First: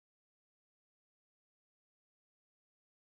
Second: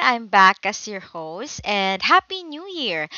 I'm back as your host, and Happy New Year.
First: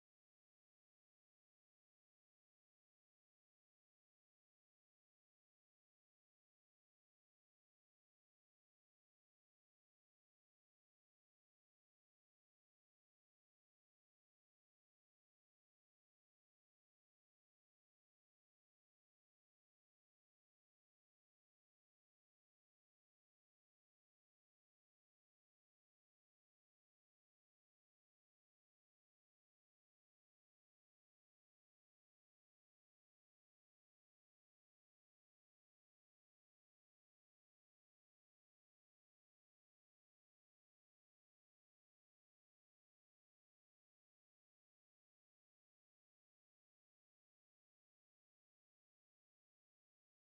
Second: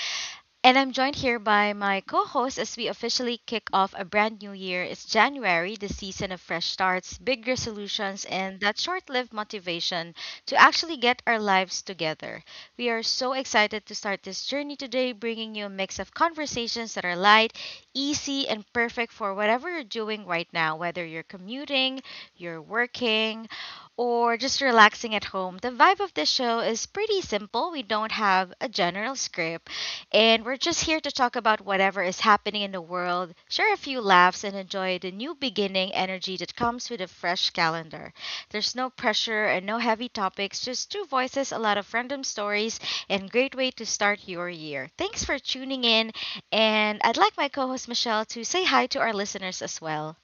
And I'm joined here by my co host as we officially kick off a brand new year. It's January, the season of fresh starts, big resolutions, and that short lived motivation to actually get our lives together. We are so excited to start this journey today, bringing you a mix of conversations that are light, easy, and perfect for whatever you're doing right now, whether you're commuting, you're working, or just relaxing at home. The vibe of this show is pretty simple. We don't have a general script, and we're just here to talk about whatever is happening in the world, share a few laughs, and enjoy the new beginning energy that comes with a fresh calendar. There's no pressure and no heavy topics, just two voices, a lot of random stories, and great way to start your year. Thanks for tuning in, and I'd like my co host Michelle to say hi to our listeners as well.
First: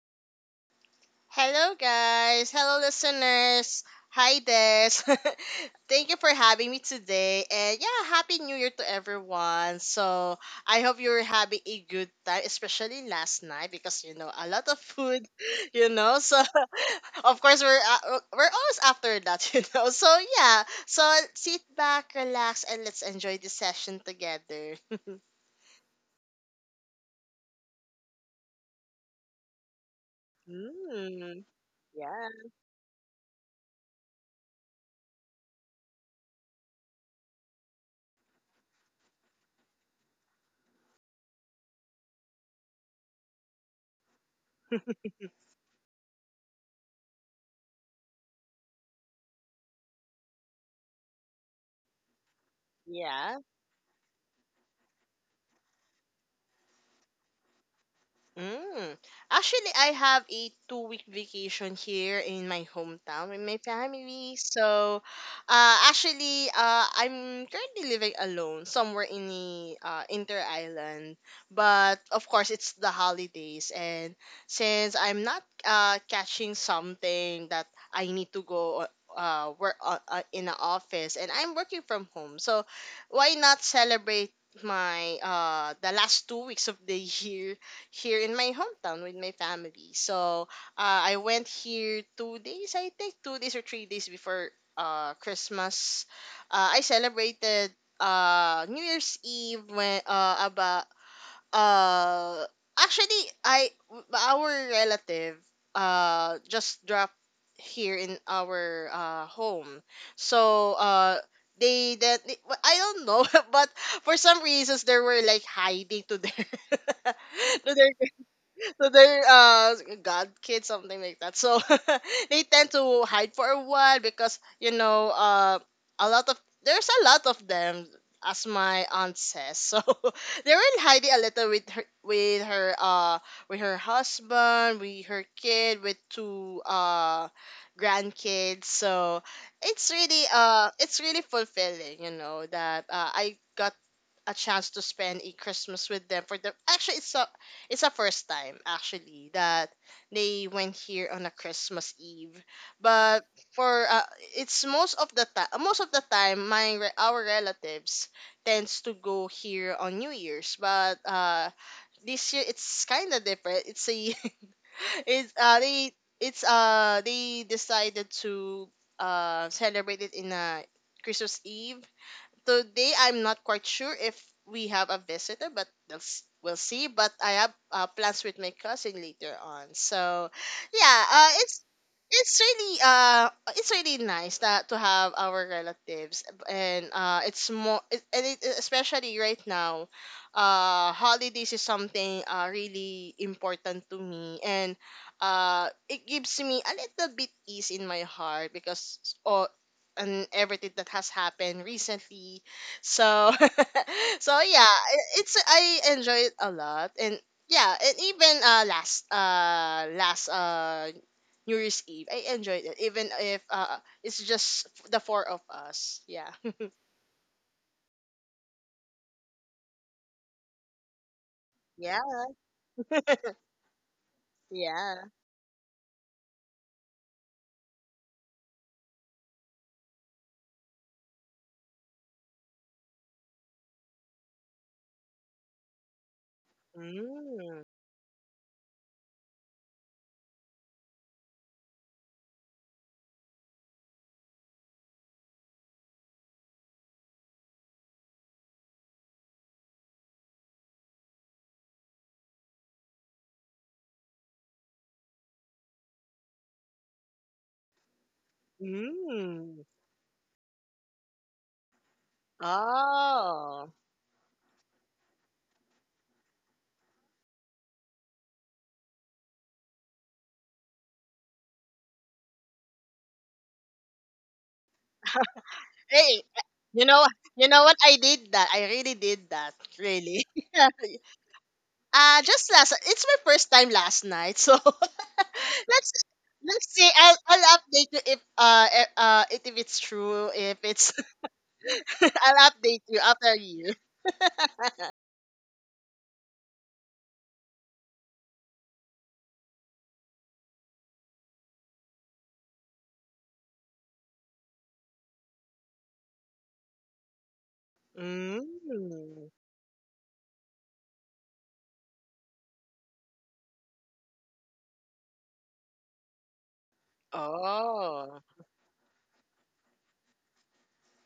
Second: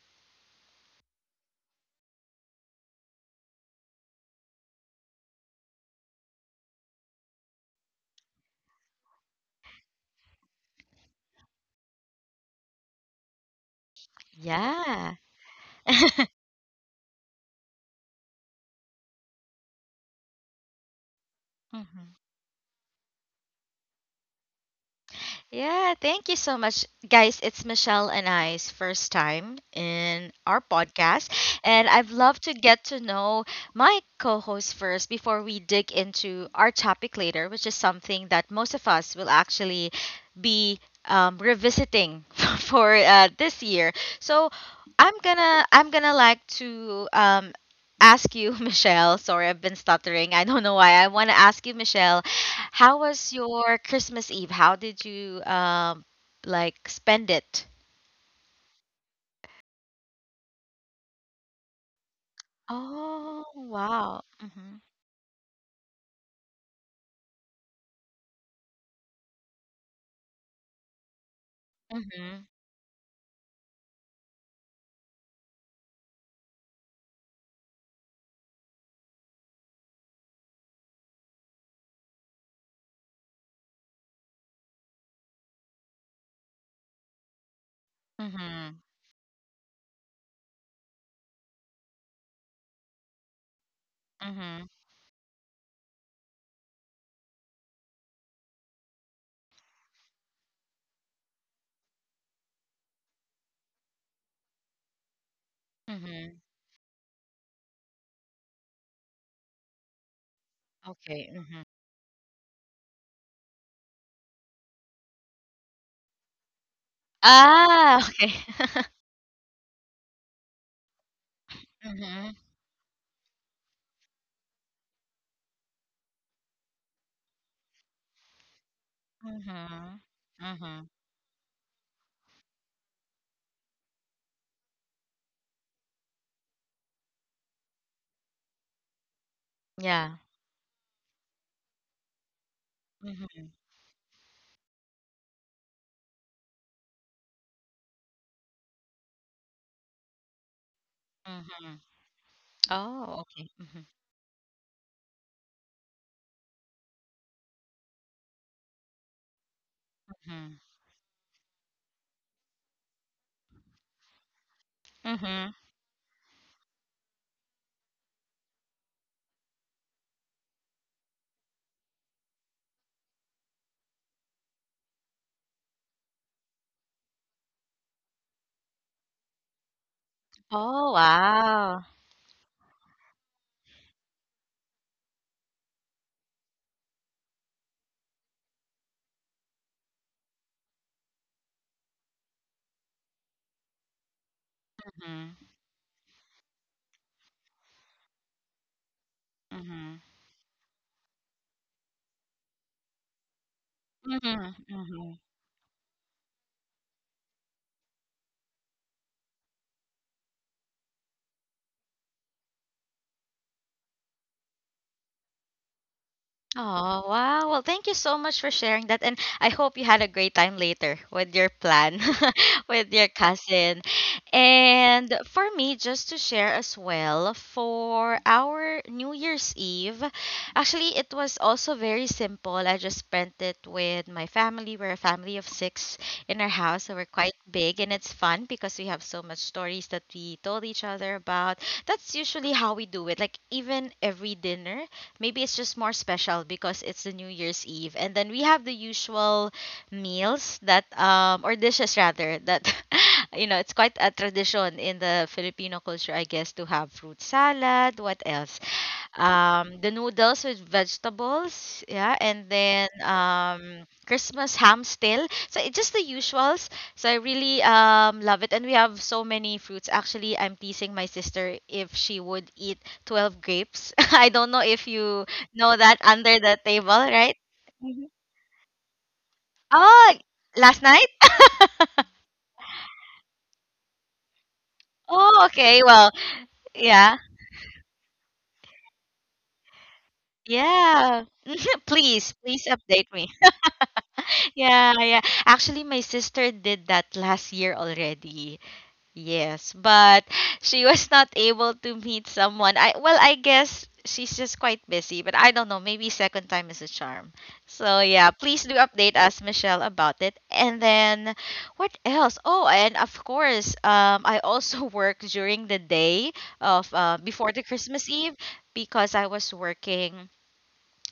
Hello, guys. Hello, listeners. Hi, Des. Thank you for having me today. And yeah, Happy New Year to everyone. So I hope you're having a good time, especially last night because, a lot of Yeah. food, So of course we're always after that, yeah, so sit back, Hmm. relax, and let's enjoy this session together. Yeah, thank you so much, guys. It's Michelle and I's first time in our podcast, Mm, and I have yeah. loved to get to know my co host first before we dig into our topic later, which is something that most of us will actually be revisiting for this year. So I'm gonna like to ask you, Michelle. Sorry, I've been stuttering. I don't know why. I want to ask you, Michelle, how was Yeah. your Christmas Eve? How did you like spend it? Mm. Actually, I have a 2-week vacation here in my hometown Oh, with my wow. family. Mhm. So, actually, I'm currently living alone somewhere in the inter island. But of Mhm. course, it's the holidays, and since I'm not catching something that I need to go work, in an office, and I'm working from home, so why not celebrate my the last 2 weeks of the year here in my Mhm. hometown with my family. So I went here 2 days, I think, 2 days or 3 days before Mhm. Christmas. I celebrated New Year's Eve when about uh, actually I our relative Mhm. Just dropped here in our home. So Okay. Mhm. Well, I don't know, but for some reasons they were like hiding to their, to their, Ah, okay. so they're god kids, something like that, so Mhm. they tend to hide for a while because a lot of there's a lot of them, as my aunt says, so Mhm. they were Mhm. hiding a little with her with her with her husband, with her kid, with two grandkids, so it's Yeah. really fulfilling, you know, that I Mhm. got a chance to spend a Christmas with them for the, it's a first time actually that they went here on a Mhm. Christmas Eve. Oh, But okay. Mhm. for it's most of the time, most of the time, our relatives tends to go here on New Mhm. Year's. But this year it's kind of different. It's a it's Mhm. They It's they decided to celebrate it in a Christmas Eve. Today I'm not quite sure if we have a visitor, but we'll see. But I have plans with my cousin later on. So, Oh, yeah, it's, wow. it's really uh it's really nice that to have our relatives, and it's more it, and it, especially right now, holidays is something really important to me, and Mhm. It gives me a little bit ease in my heart because, oh, Mhm. and everything that has happened recently. So so Mhm. yeah, Mhm. It's, I enjoy it a lot, and yeah, and even last New Year's Eve, I enjoyed it even if it's just the four of us. Yeah. Oh, wow. Well, thank you so much for sharing that. And I hope you had a great time later with your plan Yeah. with your cousin. And Yeah. for me, just to share as well, for our New Year's Eve, actually, it was also very simple. I just spent it with my family. We're a family of six in our house, so we're quite Mm. big. And it's fun because we have so much stories that we told each other about. That's usually how we do it. Like, even every dinner. Maybe it's just more special because it's the New Year's Eve. And then we have the usual meals that, or dishes rather, that, you know, it's quite a tradition in the Filipino culture, I guess, to have fruit salad. What else? Mm. The noodles with vegetables, yeah, and then Oh. Christmas ham still, so it's just the usuals. So I really love it, and we have so many fruits. Actually, I'm teasing my sister if she would eat 12 grapes. I don't know if you know that Hey, under the you table, know right? you know what I Mhm. did that? I really did that. Oh, Really. last night. Just last It's my first time last night. So Oh, okay, let's well, let's see. yeah, I'll update you if if it's true, if it's. yeah. Please, I'll please update update you me. after you. Yeah, yeah, actually my sister did that last year already. Yes, but she was not able to meet someone. I, well, I guess she's just quite busy, but I don't know, maybe second time is a charm. So yeah, please do update us, Mm. Michelle, about it. And then what else? Oh, and of course, I also work during the day of before the Christmas Oh. Eve because I was working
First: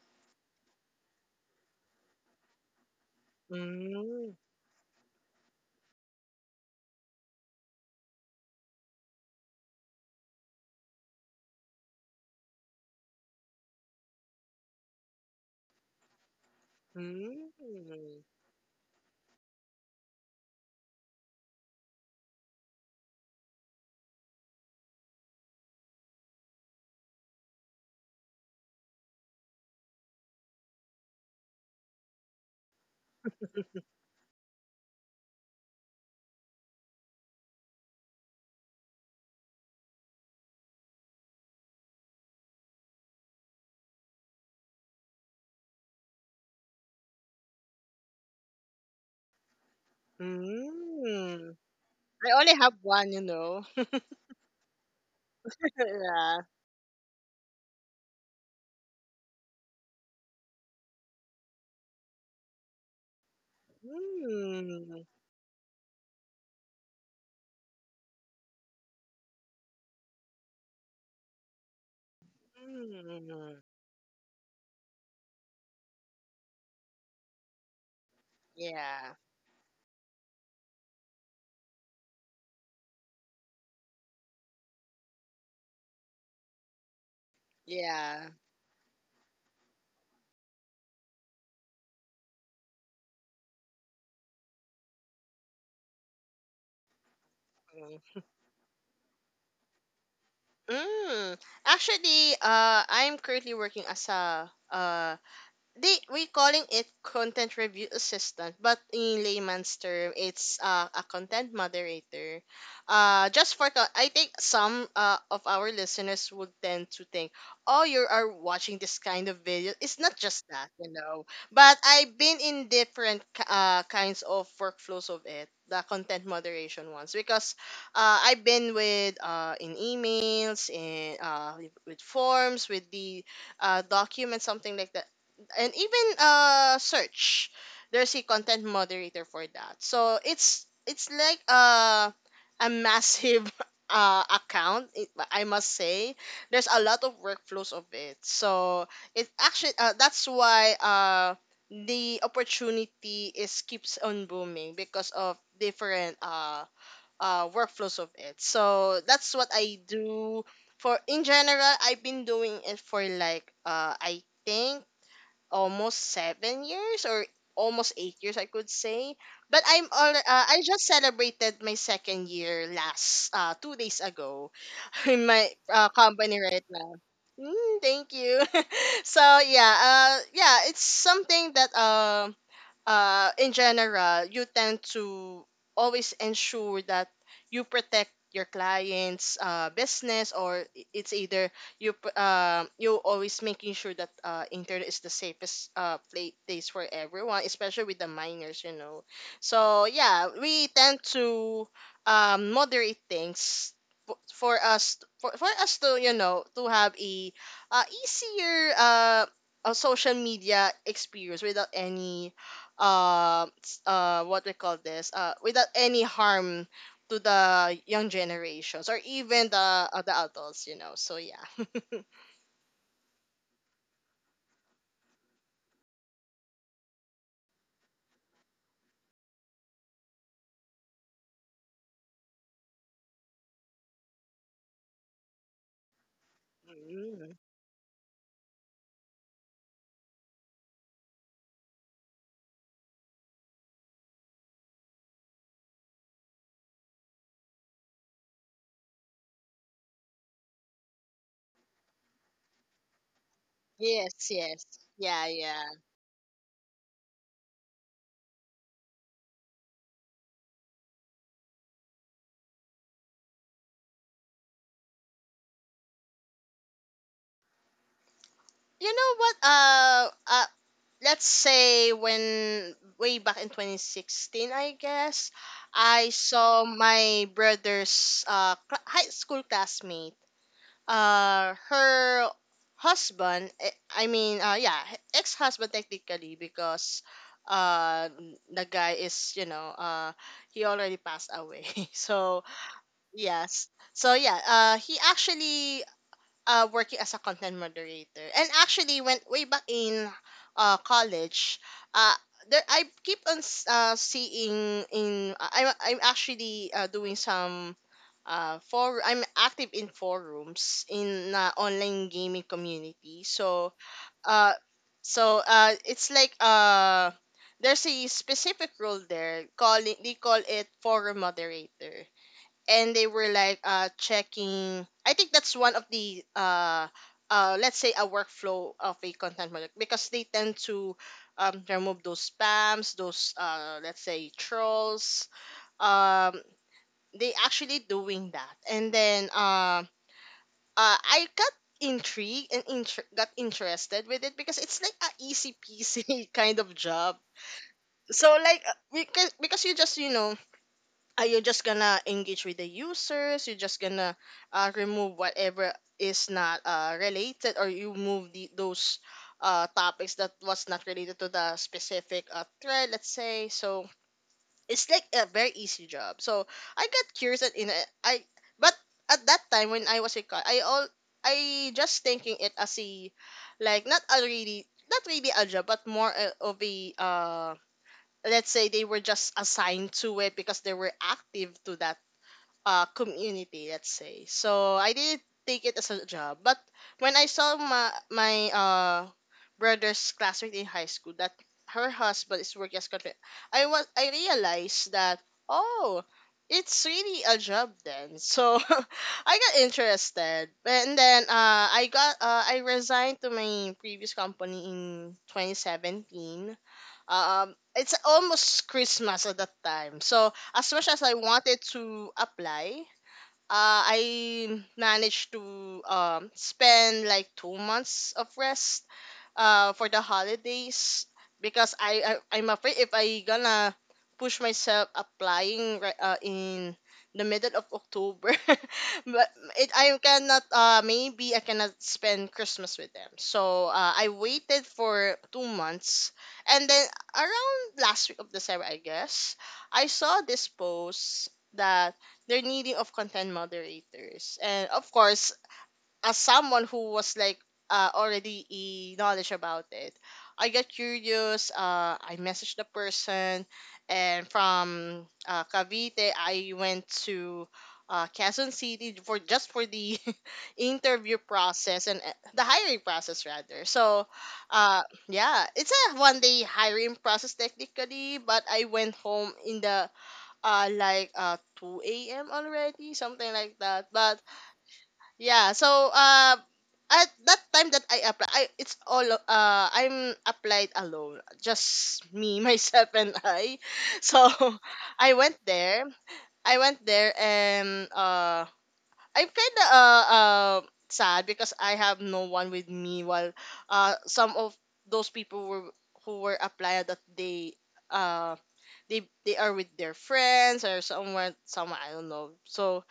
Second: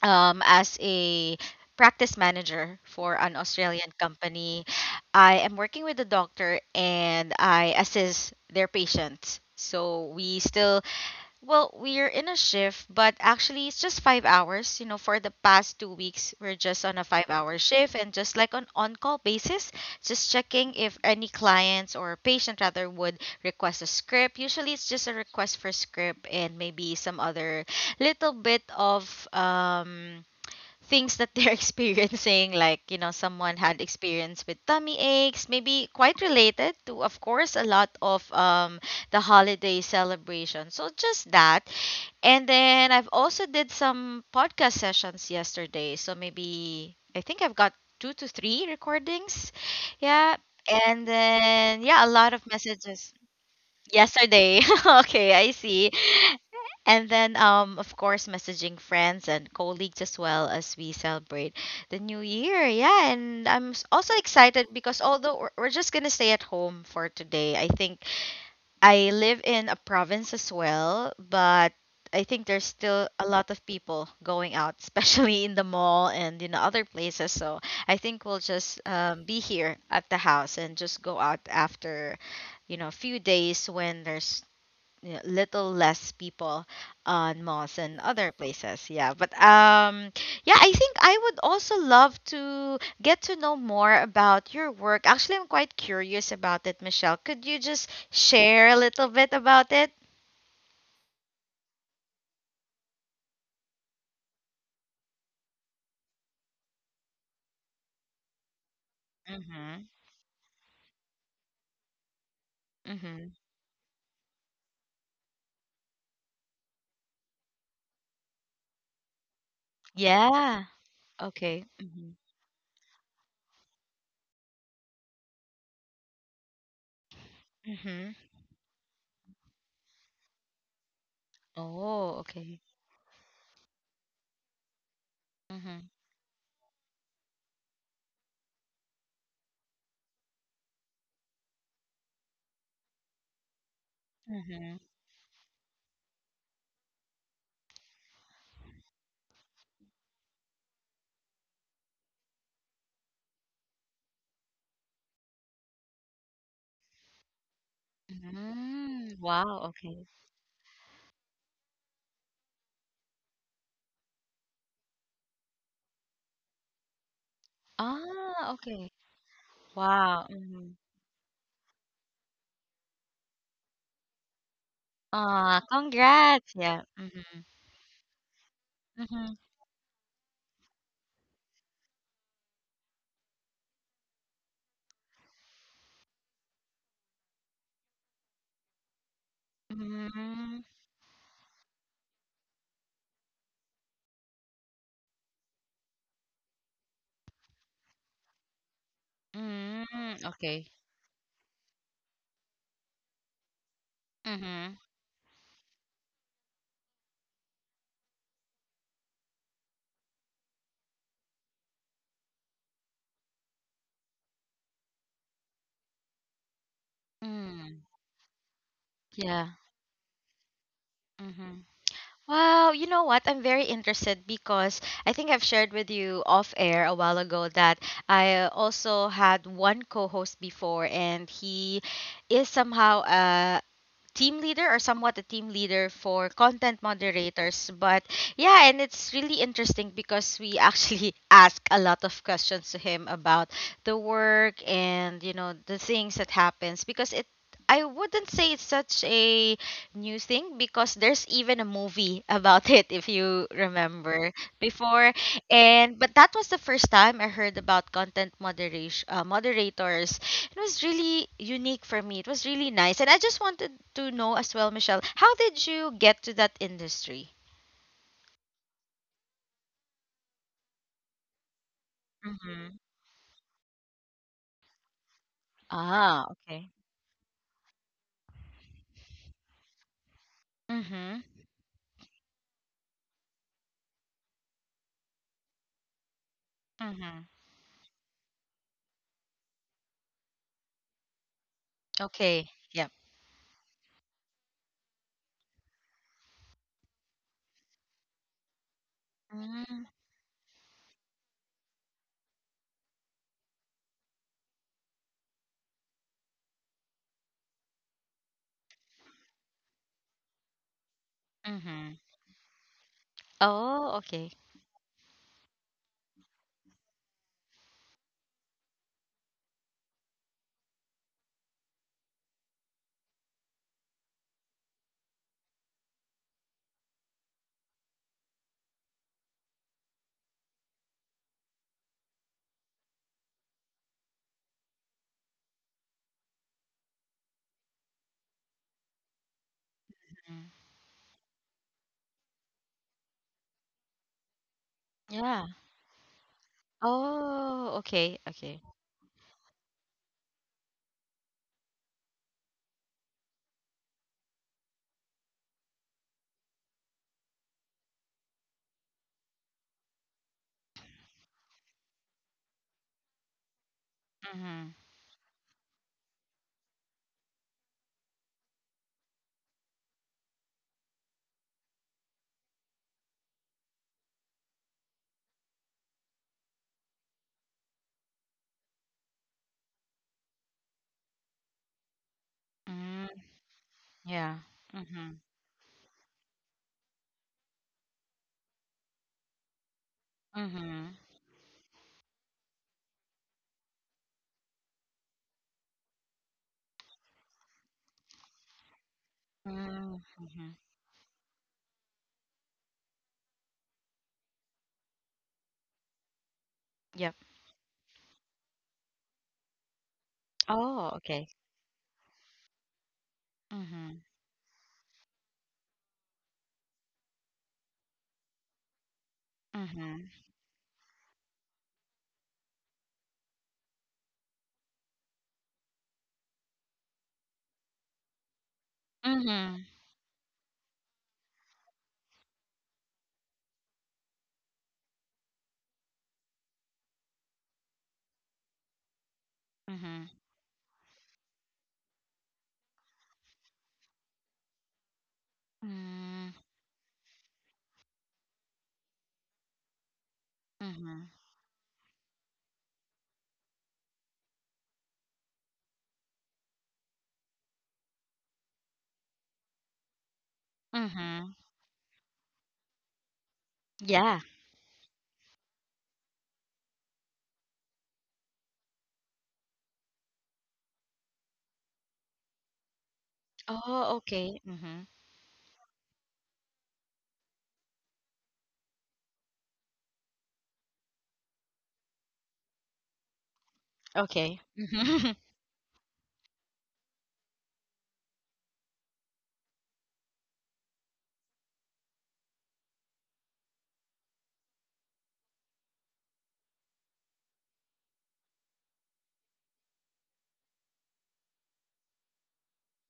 as a practice manager for an Australian Mm. company. I am working with the doctor and I assist their patients. So we still, well, we are in a shift, but actually it's just 5 hours. You know, for the past 2 weeks, we're just on a five Mm. hour shift and just like on call basis, just checking if any clients or patient rather would request a script. Usually it's just a request for script and maybe some other little bit of, things that they're experiencing, like, you know, someone had experience with tummy aches, maybe quite related to, of course, a lot of the holiday celebration. So just that, and then I've also did some podcast sessions yesterday. So maybe I think I've got two to three recordings, yeah. And Mm. then yeah, a I lot of only have messages one. yesterday. Okay, I see. Yeah. And then, of course, messaging friends and colleagues as well as we celebrate the new year. Yeah, and I'm s- also excited because Mm. although we're just gonna stay at home for today, I think I live in a province as well, but I think there's still a lot Mm. of people going out, especially in the mall and in other places. So I think we'll just Yeah. Be here at the house and just go out after, you know, a few days when there's, yeah, little less people on malls and Yeah. other places. Yeah, but yeah, I think I would also love to get to know more about your work. Actually, I'm quite curious about it, Michelle. Could you just share a little bit about it? Mm. Actually, I'm currently working as a they we calling it content review assistant, but in layman's Mm-hmm. term it's a content moderator. Mm-hmm. I think some of our listeners would tend to think, oh, you are watching this kind of video. It's not just Yeah. that, Okay. but Mm-hmm. I've been in different kinds of workflows of it, the content moderation ones, because Mm-hmm. I've been with, in emails, in, with Oh, okay. forms, with the, document, something like that, and Mm-hmm. even search. There's a content moderator for that, so it's like, a massive, Mm-hmm. account, it, I must say, there's a lot of workflows of it. So it actually, that's why the opportunity is keeps on booming because of different workflows of it, so Mm-hmm. that's what Wow. I Okay. do. For in general, I've been doing it for like, I think almost 7 years, or almost 8 years, I Ah, could okay. say. But I'm all. Wow. I Mm-hmm. just celebrated my second year last 2 days ago, in my Ah, company congrats. right Yeah. now. Mm-hmm. Mm, thank you. So Mm-hmm. yeah, yeah, it's something that, in general, you tend to always ensure that you protect your client's, business, Mhm, or it's either you always making sure that, internet is the safest, place for everyone, especially with the minors. So mm, yeah, okay. we tend to, moderate things Mhm, for us to, you know, to have a, easier, a social media experience without any, what we call this, without any harm to mm, the young generations, or yeah. even the, the adults you know so Mhm. yeah Wow, you know what? I'm very interested because I think I've shared with you off air a while ago that I also had one co-host before and he is somehow team leader or somewhat a team leader for content Mm. moderators. But yeah, and it's really interesting because we actually ask a lot of questions to him about the work and, you know, the things that happens because it, I wouldn't say it's such a new thing because there's even a movie about it if you remember Yes, yes. before. Yeah, yeah. And but that was the first time I heard about content moderation moderators. It was really unique for me. It was really nice. And I just wanted to know as well, Michelle, how did you get to that industry? You know what, let's say, Mm-hmm. when way back in 2016, I guess, I Ah, saw okay. my brother's cla high school classmate, Mm-hmm. Her husband, yeah, ex-husband technically, because Mm-hmm. uh the guy is, he already passed away. Okay. So Yep. yes, so yeah, he actually, working as a content moderator. And actually, when way back Mm, in, college, uh, there I keep on seeing in, I'm actually doing some, for I'm active in forums in, mm-hmm. online gaming community. So Oh, okay. uh it's like, there's a specific role there, calling they call it forum moderator, and they were like, checking, I think, that's one of the, let's say, a workflow of a content project because they tend to, remove those spams, those, let's say, trolls, um they actually doing that, and then, Mm. I got intrigued and got interested with it because it's like a Yeah. easy peasy kind of job. Oh, okay. So Okay. like, because you just, are you just gonna engage with the users? You're just gonna, remove whatever is not, related, or you move those, topics that was not related to the specific, thread, let's say. So Mm-hmm. it's like a very easy job. So I got curious, and in a, I but at that time when I was a I just thinking it as a, like, not really a job, but more, of a, let's say, they were just assigned to it because they were active to that, Mm, community, let's say. yeah. So I Mm-hmm. didn't take it as a job. But when I saw my brother's classmate in high Mm-hmm. school that her husband is working as country, I realized that, oh, it's really a job then. So I got Mm, mm-hmm. interested, and then, I resigned to my previous company in 2017. Yep. It's almost Christmas at that time, so as Oh, much as I okay. wanted to apply, Mm-hmm. I managed to, spend like 2 months of rest, for the Mm-hmm. holidays, because I'm afraid if I gonna push myself applying right, in the middle of October, but Mm-hmm. it I cannot, maybe I cannot spend Christmas with them. So I waited for 2 months, and then around last week of December, I guess, I Mm-hmm. saw this post that they're needing of content moderators, and of course, as Mm-hmm. someone who was like, already e knowledge about it, I got curious. I messaged the person, and from, Cavite, I went to, Quezon City, for the interview Mm-hmm. process, and the hiring process rather. So, Yeah. uh, yeah, it's a 1 day hiring process technically, but I went home in the, 2 a.m. already, something like that. Oh, But okay. Mhm. yeah, so at that time that I apply, I it's all, I'm applied alone, just me, myself and I. So Okay. I Mhm. went there. I went there and, I'm kind of, sad, because I have no one with me while, some of those people were, who were applied, that uh they are with their friends, or somewhere, I don't know. So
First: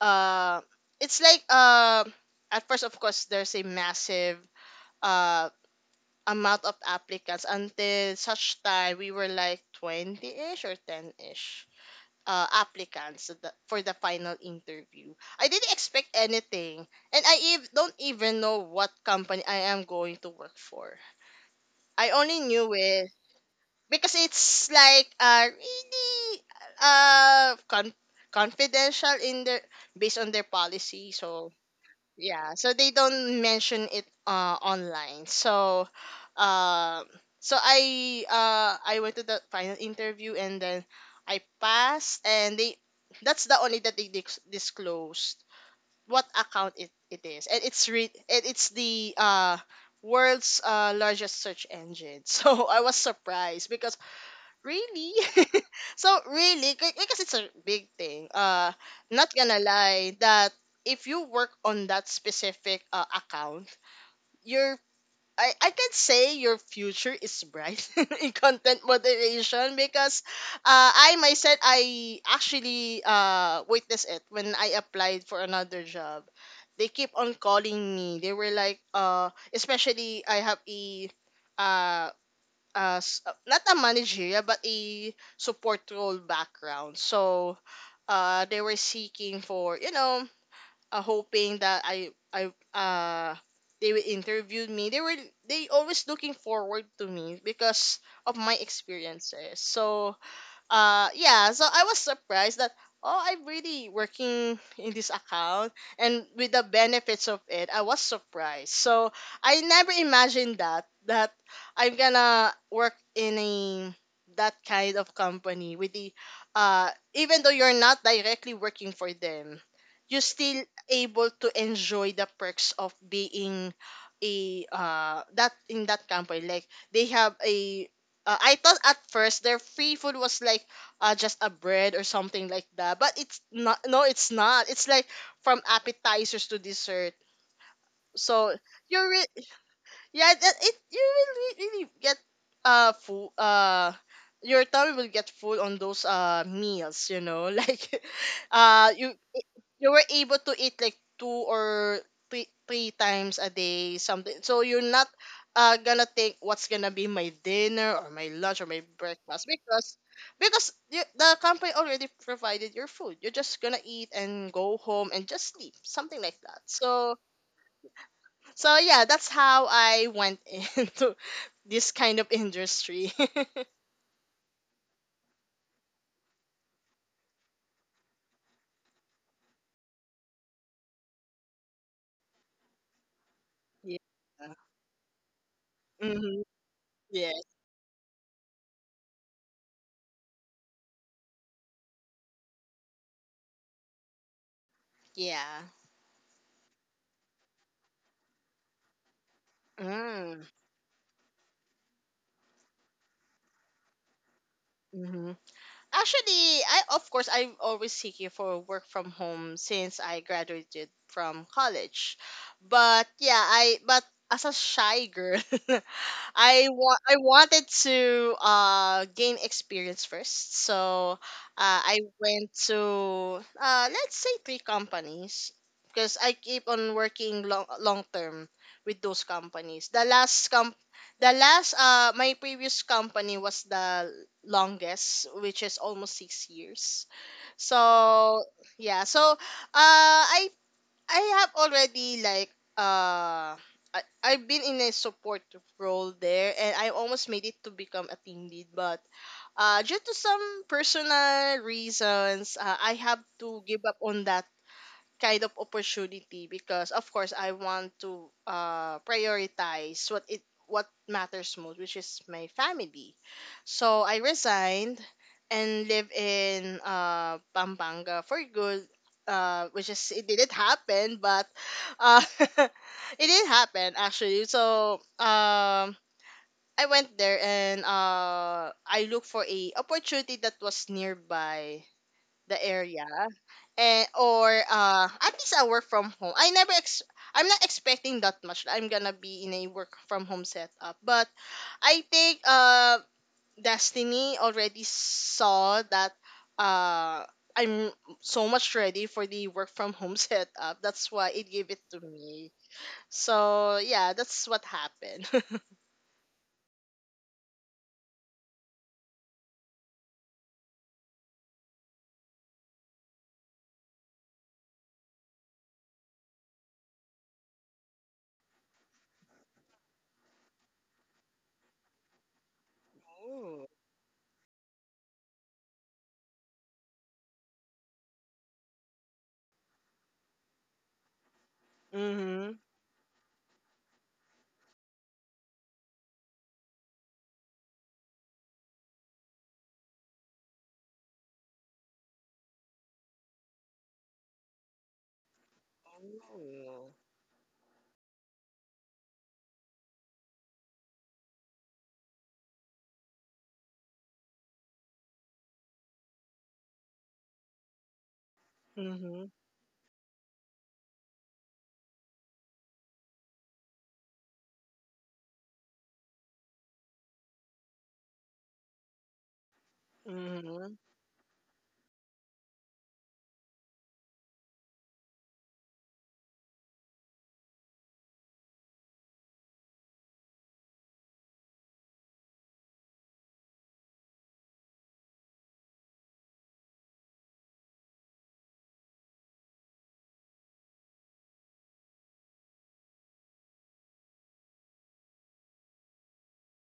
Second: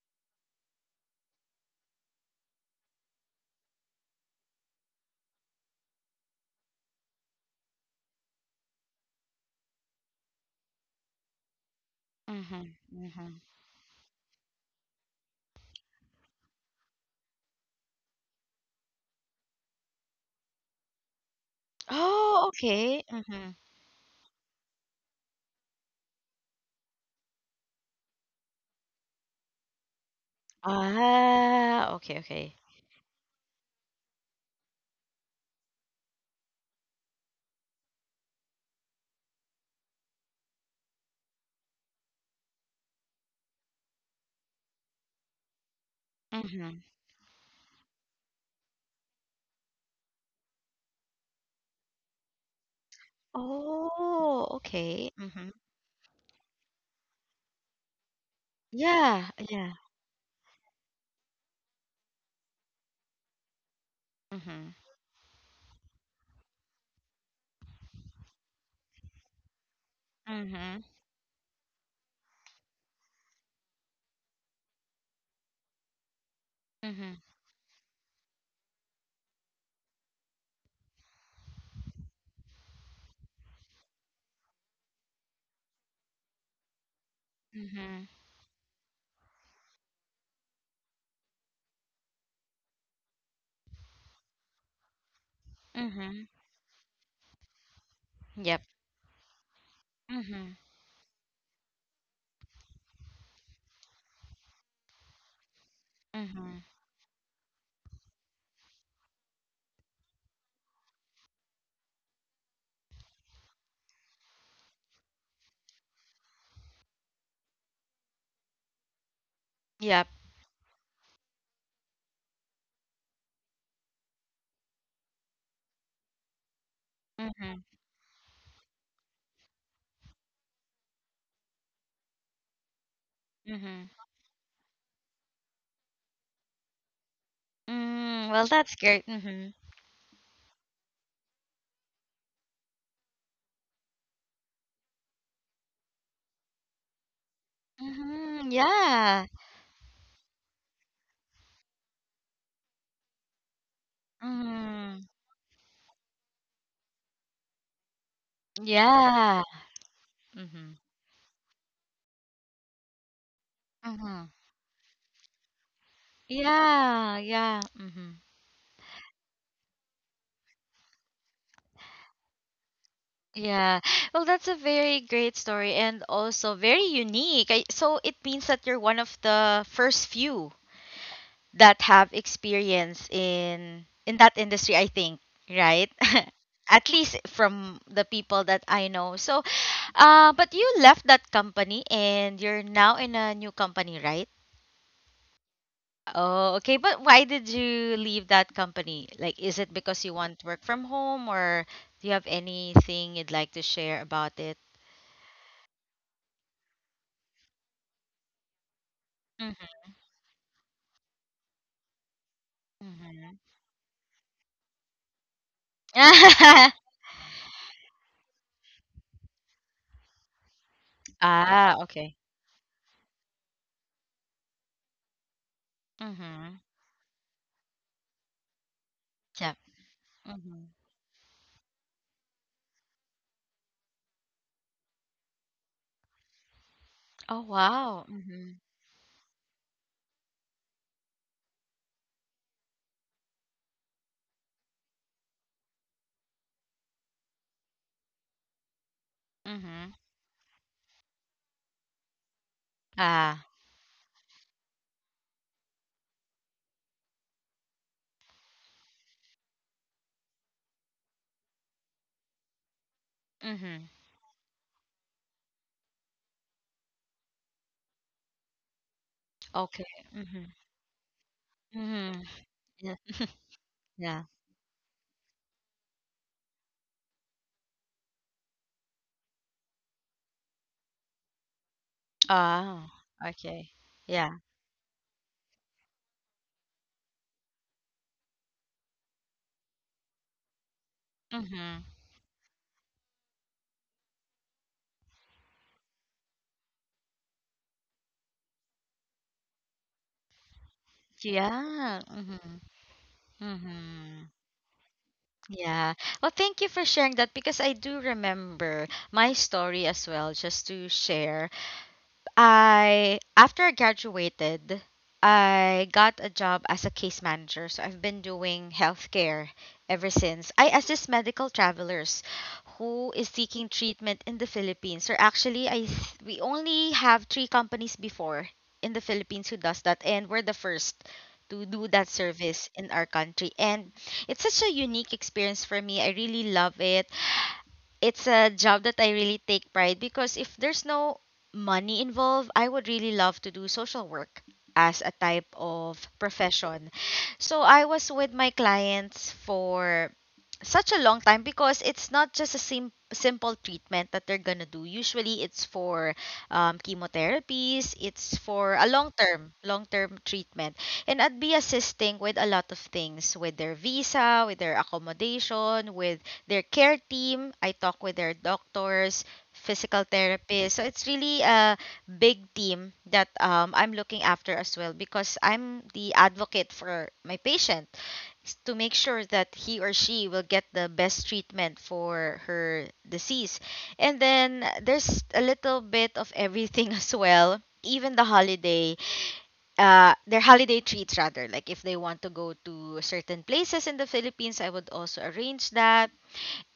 uh it's like, at first of course there's a massive, uh amount of applicants, until such time we were like 20ish or 10ish, Mhm. applicants Mhm. For the final interview. I didn't expect anything, and I don't even know what company I am going to work for. I only Oh, knew okay. it Mhm. because it's like, really, uh con- confidential in their based on their policy, so Ah, okay, yeah, okay. so they don't mention it, online. Uh, so I went to the final interview and then I passed, and they that's the only that they disclosed what account Mhm. it is, and it's the world's largest search engine. So I was surprised because Oh, okay. really? Mhm. So really, because it's a big thing. Yeah, Not gonna yeah. lie that if you work on that specific account, Mhm. your I can say your future is bright in content moderation because Mhm. I myself I actually witnessed it when I applied for another job. They keep Mhm. on calling me. They were like especially I have a uh as not a managerial but a support role background. So Mhm. They were seeking for hoping that I they will interview me. They always Mhm. looking forward to me because of my Yep. experiences. So Mhm. Yeah, so I was surprised that oh, I'm really working in this account, and with the Mhm. benefits of it I was surprised. So I never imagined that I'm gonna work in a that kind of company with the even though you're not directly working for them, Yep. you're still able to enjoy the perks of being a that in that company. Like they have Mhm. a I thought at first their free food was like just a bread or something like that, but it's not. Mhm. No, it's not. It's like from appetizers to dessert. Mm, well, So that's great. you're re- Mhm. yeah, that it you will really get full your tummy will get full on those meals, you know. Like Mhm. uh you Yeah. you were able to eat like two or three times a day something. So you're Mhm. not gonna think what's gonna be my dinner or my lunch or my Yeah. breakfast because Mhm. you, the company already provided your food. You're just gonna eat Mhm. and go home and just sleep, something like that. So Yeah, yeah. Mhm. Yeah, that's how I went into this kind of industry. Yeah. Well, that's a very great story and also very unique. So it means that you're one of the first few that have experience in Yeah. in that industry, I think, right? Hmm. At least Yeah. from the people that I know. So, but you left that company and you're now in a new company, right? Yeah. Oh, okay. But why did you leave that company? Like, is it because you want Mm. to work from home or do you have anything you'd like to share about it? Mm-hmm. Actually, I of course I'm always seeking for work from home since I graduated from college. But yeah, Mhm. I but as a shy girl, I wanted to gain experience first. So, Ah, I okay. went to let's say three companies because I Mhm. keep on working long term with those Yep. companies. Mhm. The last, my previous company was the longest, which is almost 6 years. Oh, wow. So Mhm. yeah, so uh, I I have already like I've been in a support role there, and I almost made it to become a team lead, but Mhm. due to some personal reasons I have Ah. to give up on that kind of opportunity because of course I want to prioritize what matters most, which is my family. Mhm. So I resigned and live in Pampanga for good which Okay. is it didn't Mhm. happen but uh Mhm. Yeah. it did happen Yeah. actually. So I went there and I looked for a opportunity that was nearby the Oh, area okay. and Yeah. or at least a work from home. I never ex- I'm not expecting that much. I'm gonna be in a work from home setup, but Mhm. I think Destiny already saw that uh I'm so much ready for the work from home setup. That's why it gave it to Yeah. me. Mhm. So yeah, Mhm. that's what happened. Yeah. Well, thank you for sharing that because I do remember my story as well, just to share. I, after I graduated, I got a job as a case manager. So I've been doing healthcare ever since. I assist medical travelers who is seeking Oh. treatment in the Philippines. Or actually, I th- we only have three companies before in the Philippines who does that, and we're the first to do that Mhm. service in our country. And it's such a unique experience for me. I really love it. It's a job that I really take pride because if there's no money involved, I would really love to do social work as a type of profession. Oh. So I was with my clients for such a long time because it's not just a sim- simple treatment that they're gonna do. Usually, it's for chemotherapies. It's for a long Mhm. term, long term treatment, and I'd be assisting with a lot of things, with their visa, with their accommodation, with their care team. I talk with their doctors, physical therapists. Mhm. So it's really a big team that I'm looking after as well because I'm the advocate for my patient s- to make sure that he or she will get the best treatment for her disease. And then there's a little bit of everything as well. Even the holiday, their holiday treats rather. Like if they want to go to certain places in the Philippines, I would also arrange that.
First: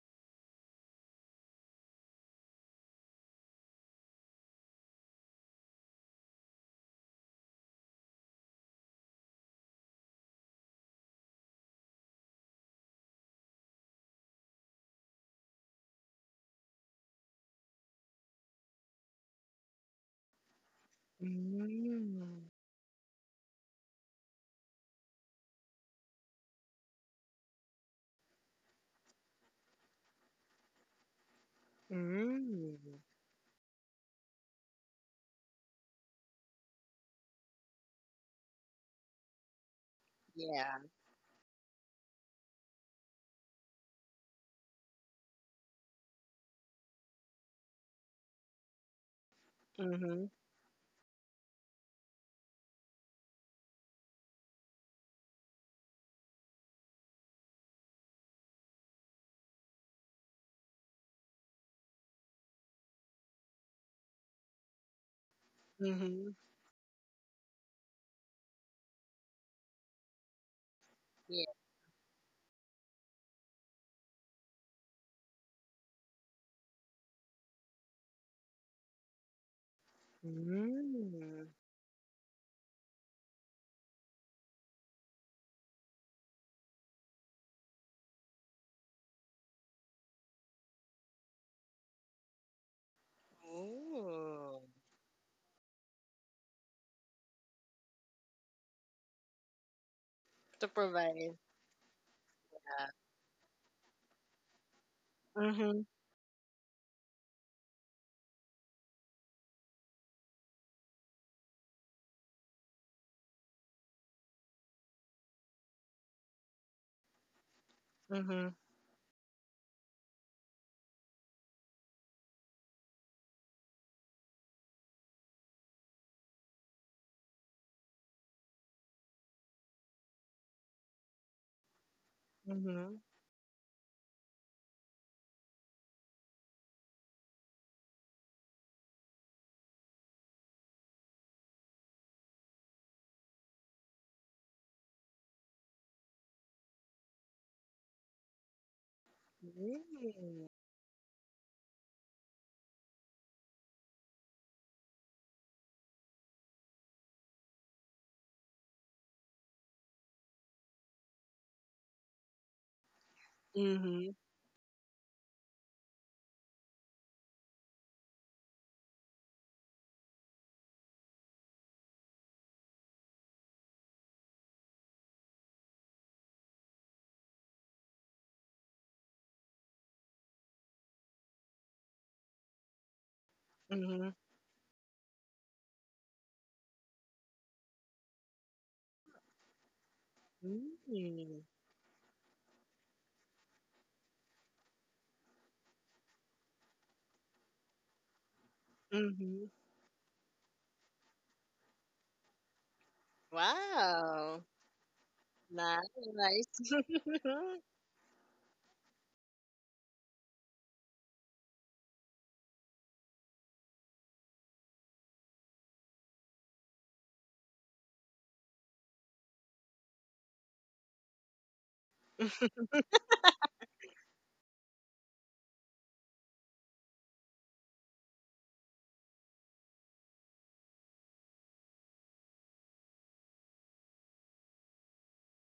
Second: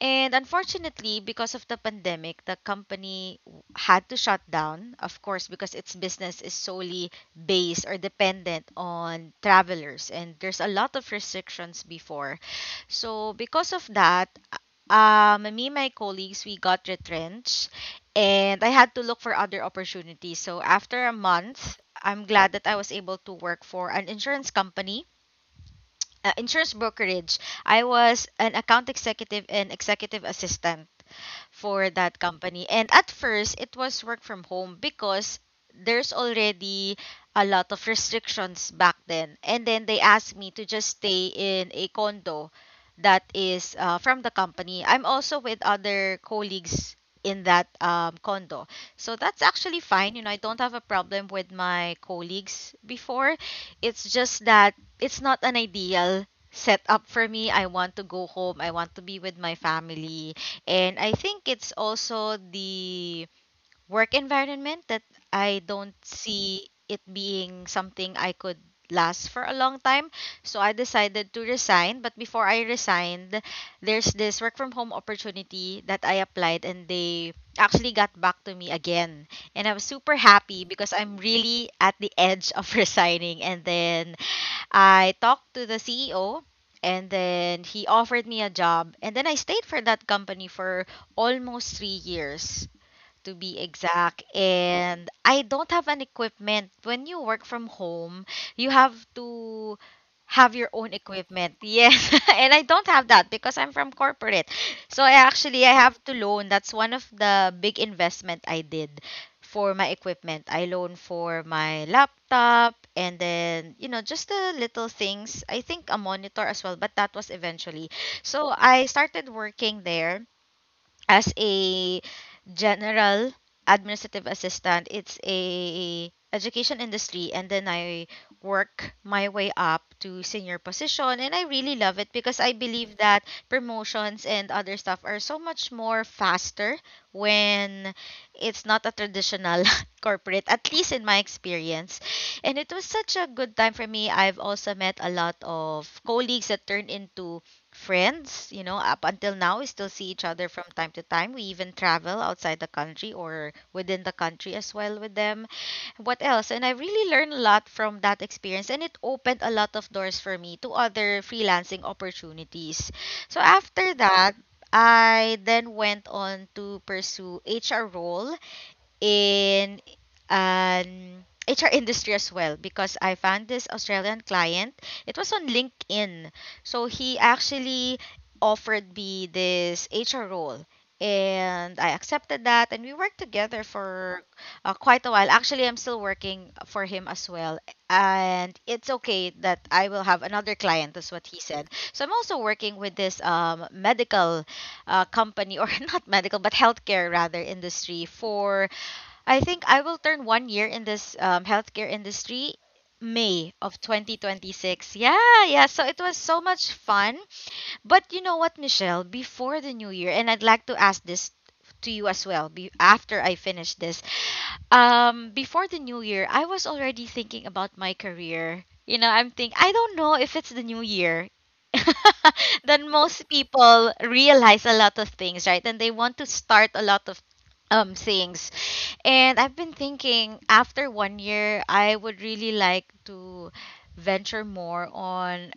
And unfortunately, because of the pandemic, the company w- had to shut down, of course, because its business is solely based or dependent on travelers. And there's a lot of restrictions before. So, because of that, me and my colleagues, we got retrenched and I had to look for other opportunities. So, after a month, I'm Mm. glad that I was able to work for an insurance company insurance brokerage. I was an account executive and executive assistant for that company. Mm. And at first, it was work from home because there's already a lot of restrictions back then. And then they asked me to Yeah. just stay in a condo that is from the company. I'm also with other colleagues in that condo. So that's actually fine. You Mm-hmm. know, I don't have a problem with my colleagues before. It's just that it's not an ideal setup for me. I want to go home. I want to be with my family. And I think it's also the work environment that I don't Mm-hmm. see it being something I could last for a long time. So I decided to Yeah. resign. But before I resigned, there's this work from home opportunity that I applied and they actually got back to me again. And I was super happy because I'm Mm. really at the edge of resigning. And then I talked to the CEO and then he offered me a job and then I stayed for that company for almost 3 years to be exact. Ooh. And I don't have an equipment. When you work from home, you have to have To your own provide. equipment. Yes. And I don't have that because I'm from corporate. So I actually I Mm-hmm. have to loan. That's one of the big investment I did for my equipment. I loan for my laptop and then, just the little things. I think a monitor as well, but that was eventually. Mm-hmm. So I started working there as a general administrative assistant. It's a education industry. And then I work my way up to senior position. And I really love it because I believe Mm-hmm. that promotions and other stuff are so much more faster when it's not a traditional corporate, at least in my experience. And it was such a good time for me. I've also met a lot of colleagues that turned into friends. You know, up until now, we still see each Mm. other from time to time. We even travel outside the country or within the country as well with them. What else? And I really learned a lot from that experience and it opened a lot of doors for me to other freelancing opportunities. So after Mm-hmm. that, I then went on to pursue HR role in an HR industry as well because I found this Australian client. It was on LinkedIn. So he actually offered me this HR role and I accepted that and we worked together Mm-hmm. for quite a while. Actually, I'm still working for him as well. And it's okay that I will have another client, that's what he Mm. said. So I'm also working with this medical company, or not medical, but healthcare rather industry for, I Mm-hmm. think, I will turn one year in this healthcare industry May of Wow. 2026. Yeah, yeah. So it was so Nice. much fun. But you know what, Michelle? Before the new year, and I'd like to ask this to you as well, after I finish this, before the new year, I was already thinking about my career. You know, I'm think, I don't know if it's the new year. Then most people realize a lot of things, right? And they want to start a lot of things. And I've been thinking, after one year, I would really like to venture more on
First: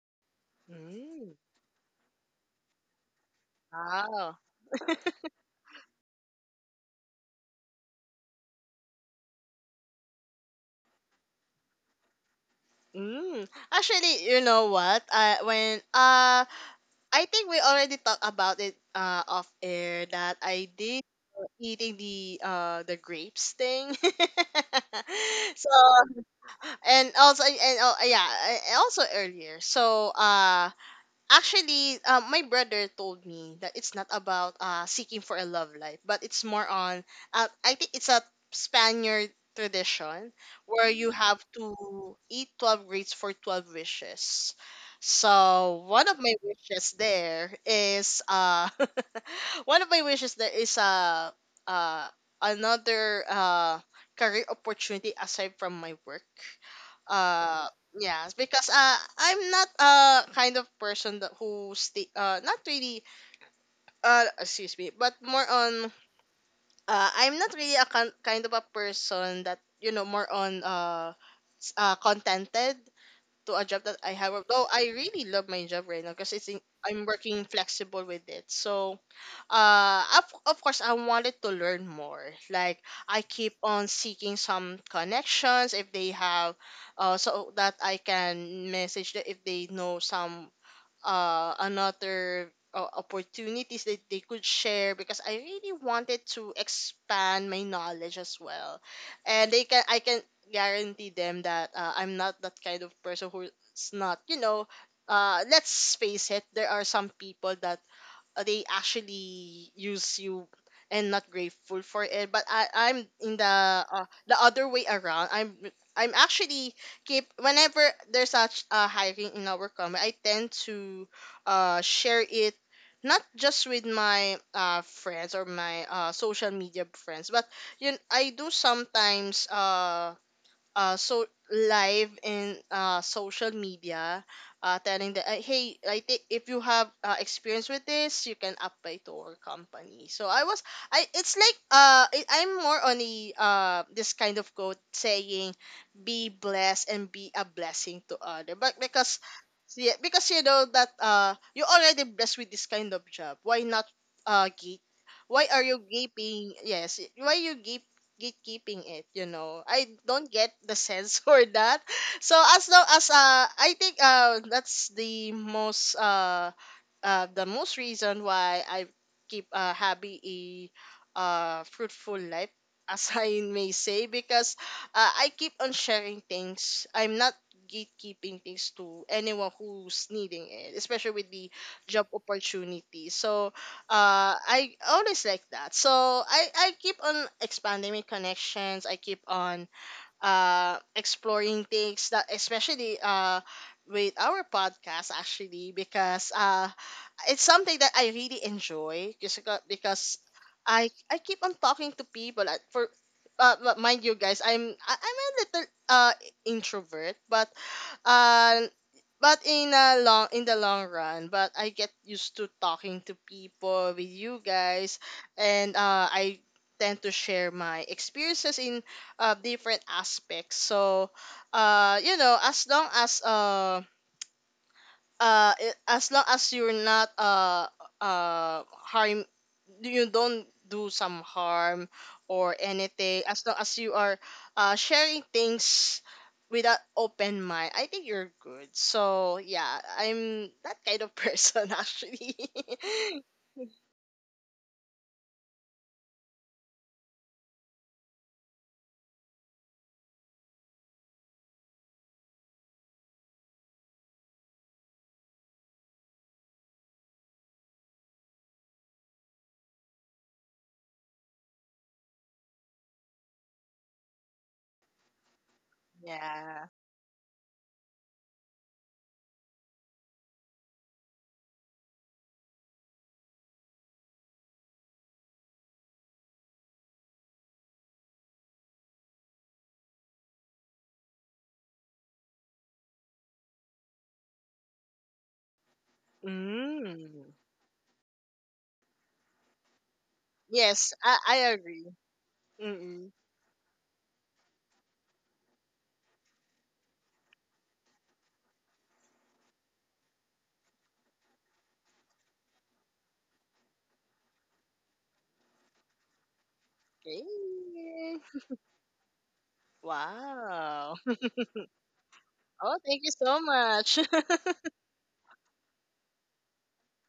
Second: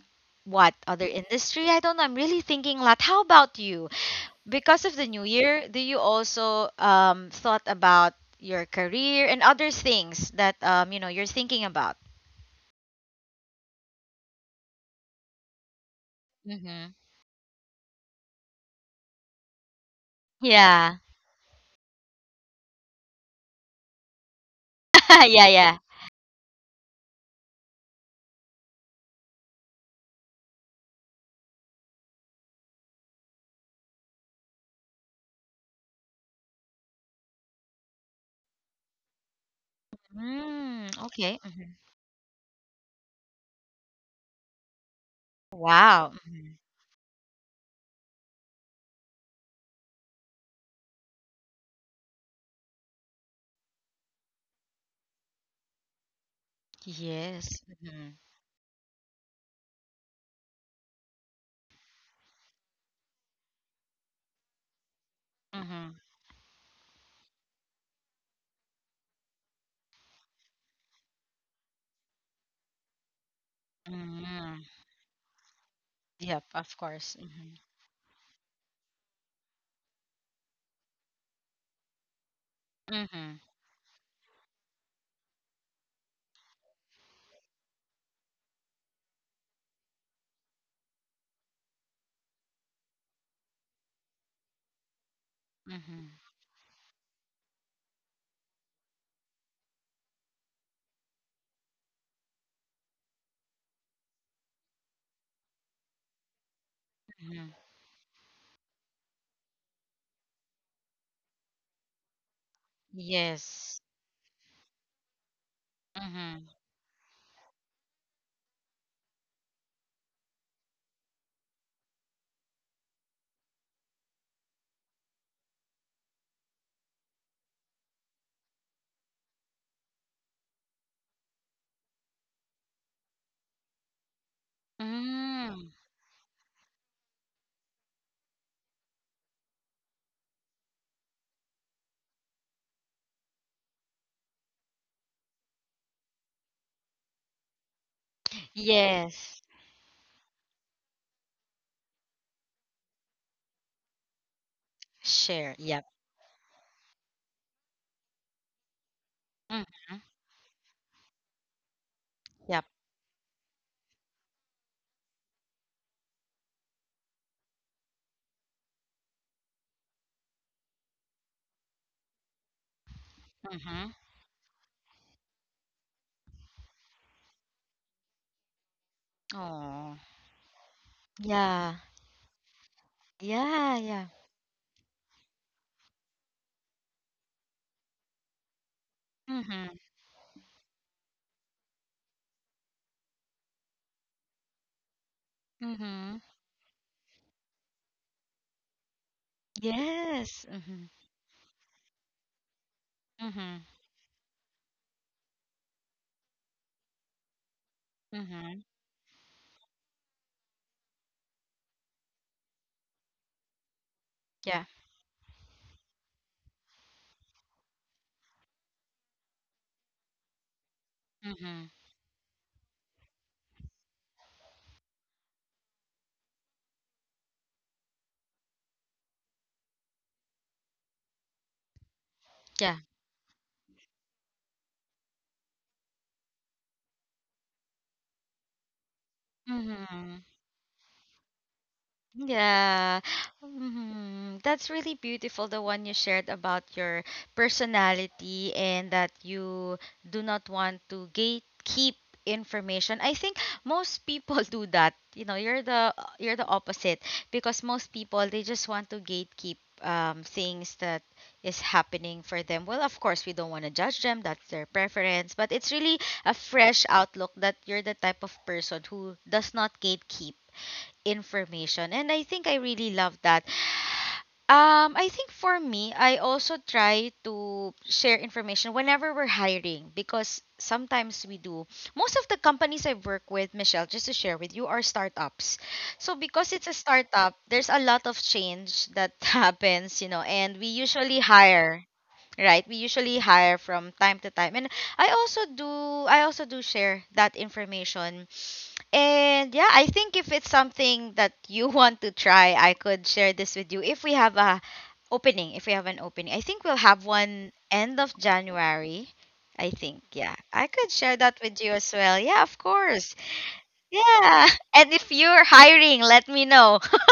what other Mm. industry. I don't know, I'm really thinking a lot. How about you? Wow. Because of the new year, do you also thought about your career and other things that you know you're thinking about? Mm. Actually, you know what? When Mm-hmm. I think we already talked about it off air that I Yeah. did eating the grapes thing. Yeah, So yeah. and also and yeah, and also earlier. So actually my brother told me that it's not about seeking for a love life, but it's more on I think it's a Spaniard tradition Mm, where you okay. have Mhm. to eat 12 grapes for 12 wishes. So Wow. one of my Mhm. wishes there is one of my wishes there is uh another career opportunity aside from my work. Yes. uh Mm-hmm. yes, because I'm not a kind of person that who stay not really excuse me but more on Mm-hmm. I'm not really a kind of a person that you know more on contented to a job that I have, Mm-hmm. though I really love my job right now because Yep, it's in, of I'm course. working Mm-hmm. flexible with it. So of course I wanted to learn more. Like, I Mm-hmm. keep on seeking some connections if they have so that I can message them if they know some another opportunities that they could share, because I really Mm-hmm. wanted to expand my knowledge as well. And they can I can guarantee them that I'm not that kind of person who's not you know let's face it, there are some Mm-hmm. people that they actually use you and not grateful for it. But I'm in Yes. The other way around. I'm Mm-hmm. actually keep whenever there's such a hiring in our company, I tend to share it, not just with my friends or my social media friends, but you know, I do sometimes uh so live in social media telling that Mm. hey, I think if you have experience with this you can apply to our company. So I was I it's like I'm more on the this kind of quote saying be blessed and be a blessing to other. But because Yes. yeah, because you know that you already blessed with this kind of job. Why not gate? Why Share. are Yep. you gaping? Yes, why you gape gatekeeping it? You know, Mm-hmm. I don't get the sense for that. So Yep. as long as I think that's the most reason why I keep happy a fruitful life as I may Mm-hmm. say because I keep on sharing things. I'm not gatekeeping things to anyone Oh. who's needing it, especially with the Yeah. job opportunity. So Yeah, yeah. I always like that. So I keep on expanding my connections. I keep on Mhm. Exploring things that especially with our podcast actually Mhm. because it's something that I really enjoy just because Yes. Mhm. I keep on talking to people at for Mhm. but mind you guys I'm a little introvert Mhm. uh, but in the long run but I get used to talking to people with you Yeah. guys, and I tend to share my experiences in different aspects. So Mhm. You know, as long as as long as you're not harm you don't do some harm or Yeah. anything, as long as you are sharing things with an open mind, I think you're good. So yeah, Mhm. I'm that kind of person actually. Yeah. Mhm. That's really beautiful, the one you shared about your personality and that you do not want to gatekeep information. I think most people do that. You know, you're the opposite, because most people they just want to gatekeep things that is happening for them. Well, of course, we don't want to judge them. That's their preference, but it's really a Yeah. fresh outlook that you're the type of person who does not gatekeep information. And I think I really love that. I think for me, I also try to share information whenever we're hiring, because sometimes we do. Most of the companies I work with, Michelle, just to share with you, are startups. So because it's a Mm. startup, there's a lot of change that happens, and we Yes, i usually i hire, agree. right? We Mm. usually hire from time to time. And i also do I also do share that information. And yeah, I think if it's something that you want to try, I could share this with you if we have a opening, if we have an opening. I think we'll have Okay. one end of January. I think, yeah. I could Wow. share that with you as well. Yeah, of Oh, thank you course. so much. Yeah. And if you're hiring, let me know.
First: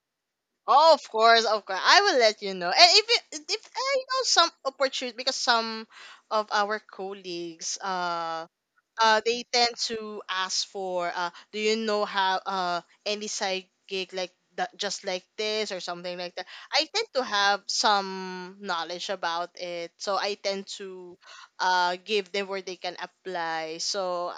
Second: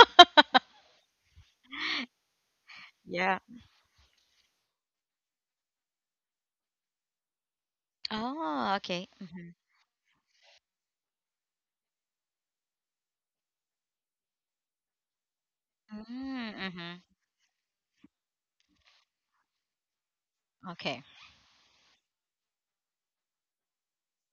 Oh, of course, of course. I will let you know. And if Yeah. it, if I know some opportunity because some of our colleagues Oh, okay. They Mm-hmm. tend to ask for do you know how any psychic like that just like this or something like that. Mm-hmm. I Mm-hmm. tend to have some knowledge about it, so I tend Okay. to give them where they can apply. So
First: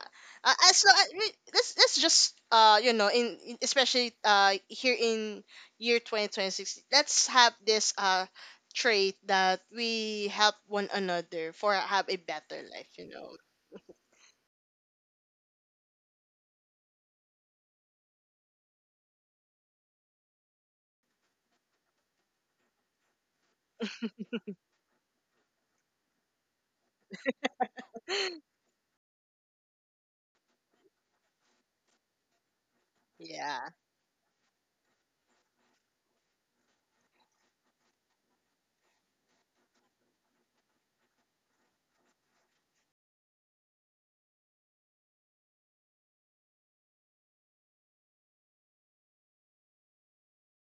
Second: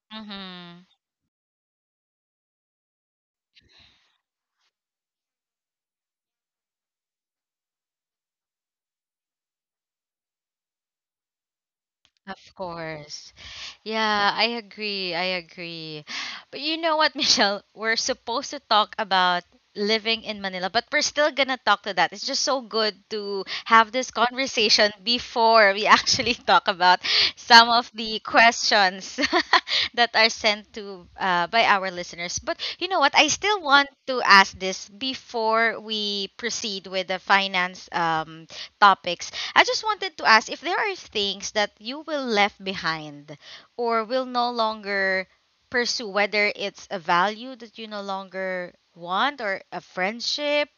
as Mm-hmm. long as let's just you know in especially here in year 2026, let's have this trait that we help one another for have a Of better life, you course. know. Yeah, I agree. I agree. But you know what, Michelle? We're supposed to talk about living in Manila, but we're still gonna talk to that. It's just so good to have this conversation before we actually talk about some of the questions that are sent to by our listeners. But you know what? I still Yeah. want to ask this before we proceed with the finance topics. I just wanted to ask if there are things that you will left behind or will no longer pursue, whether it's a value that you no longer want or a friendship,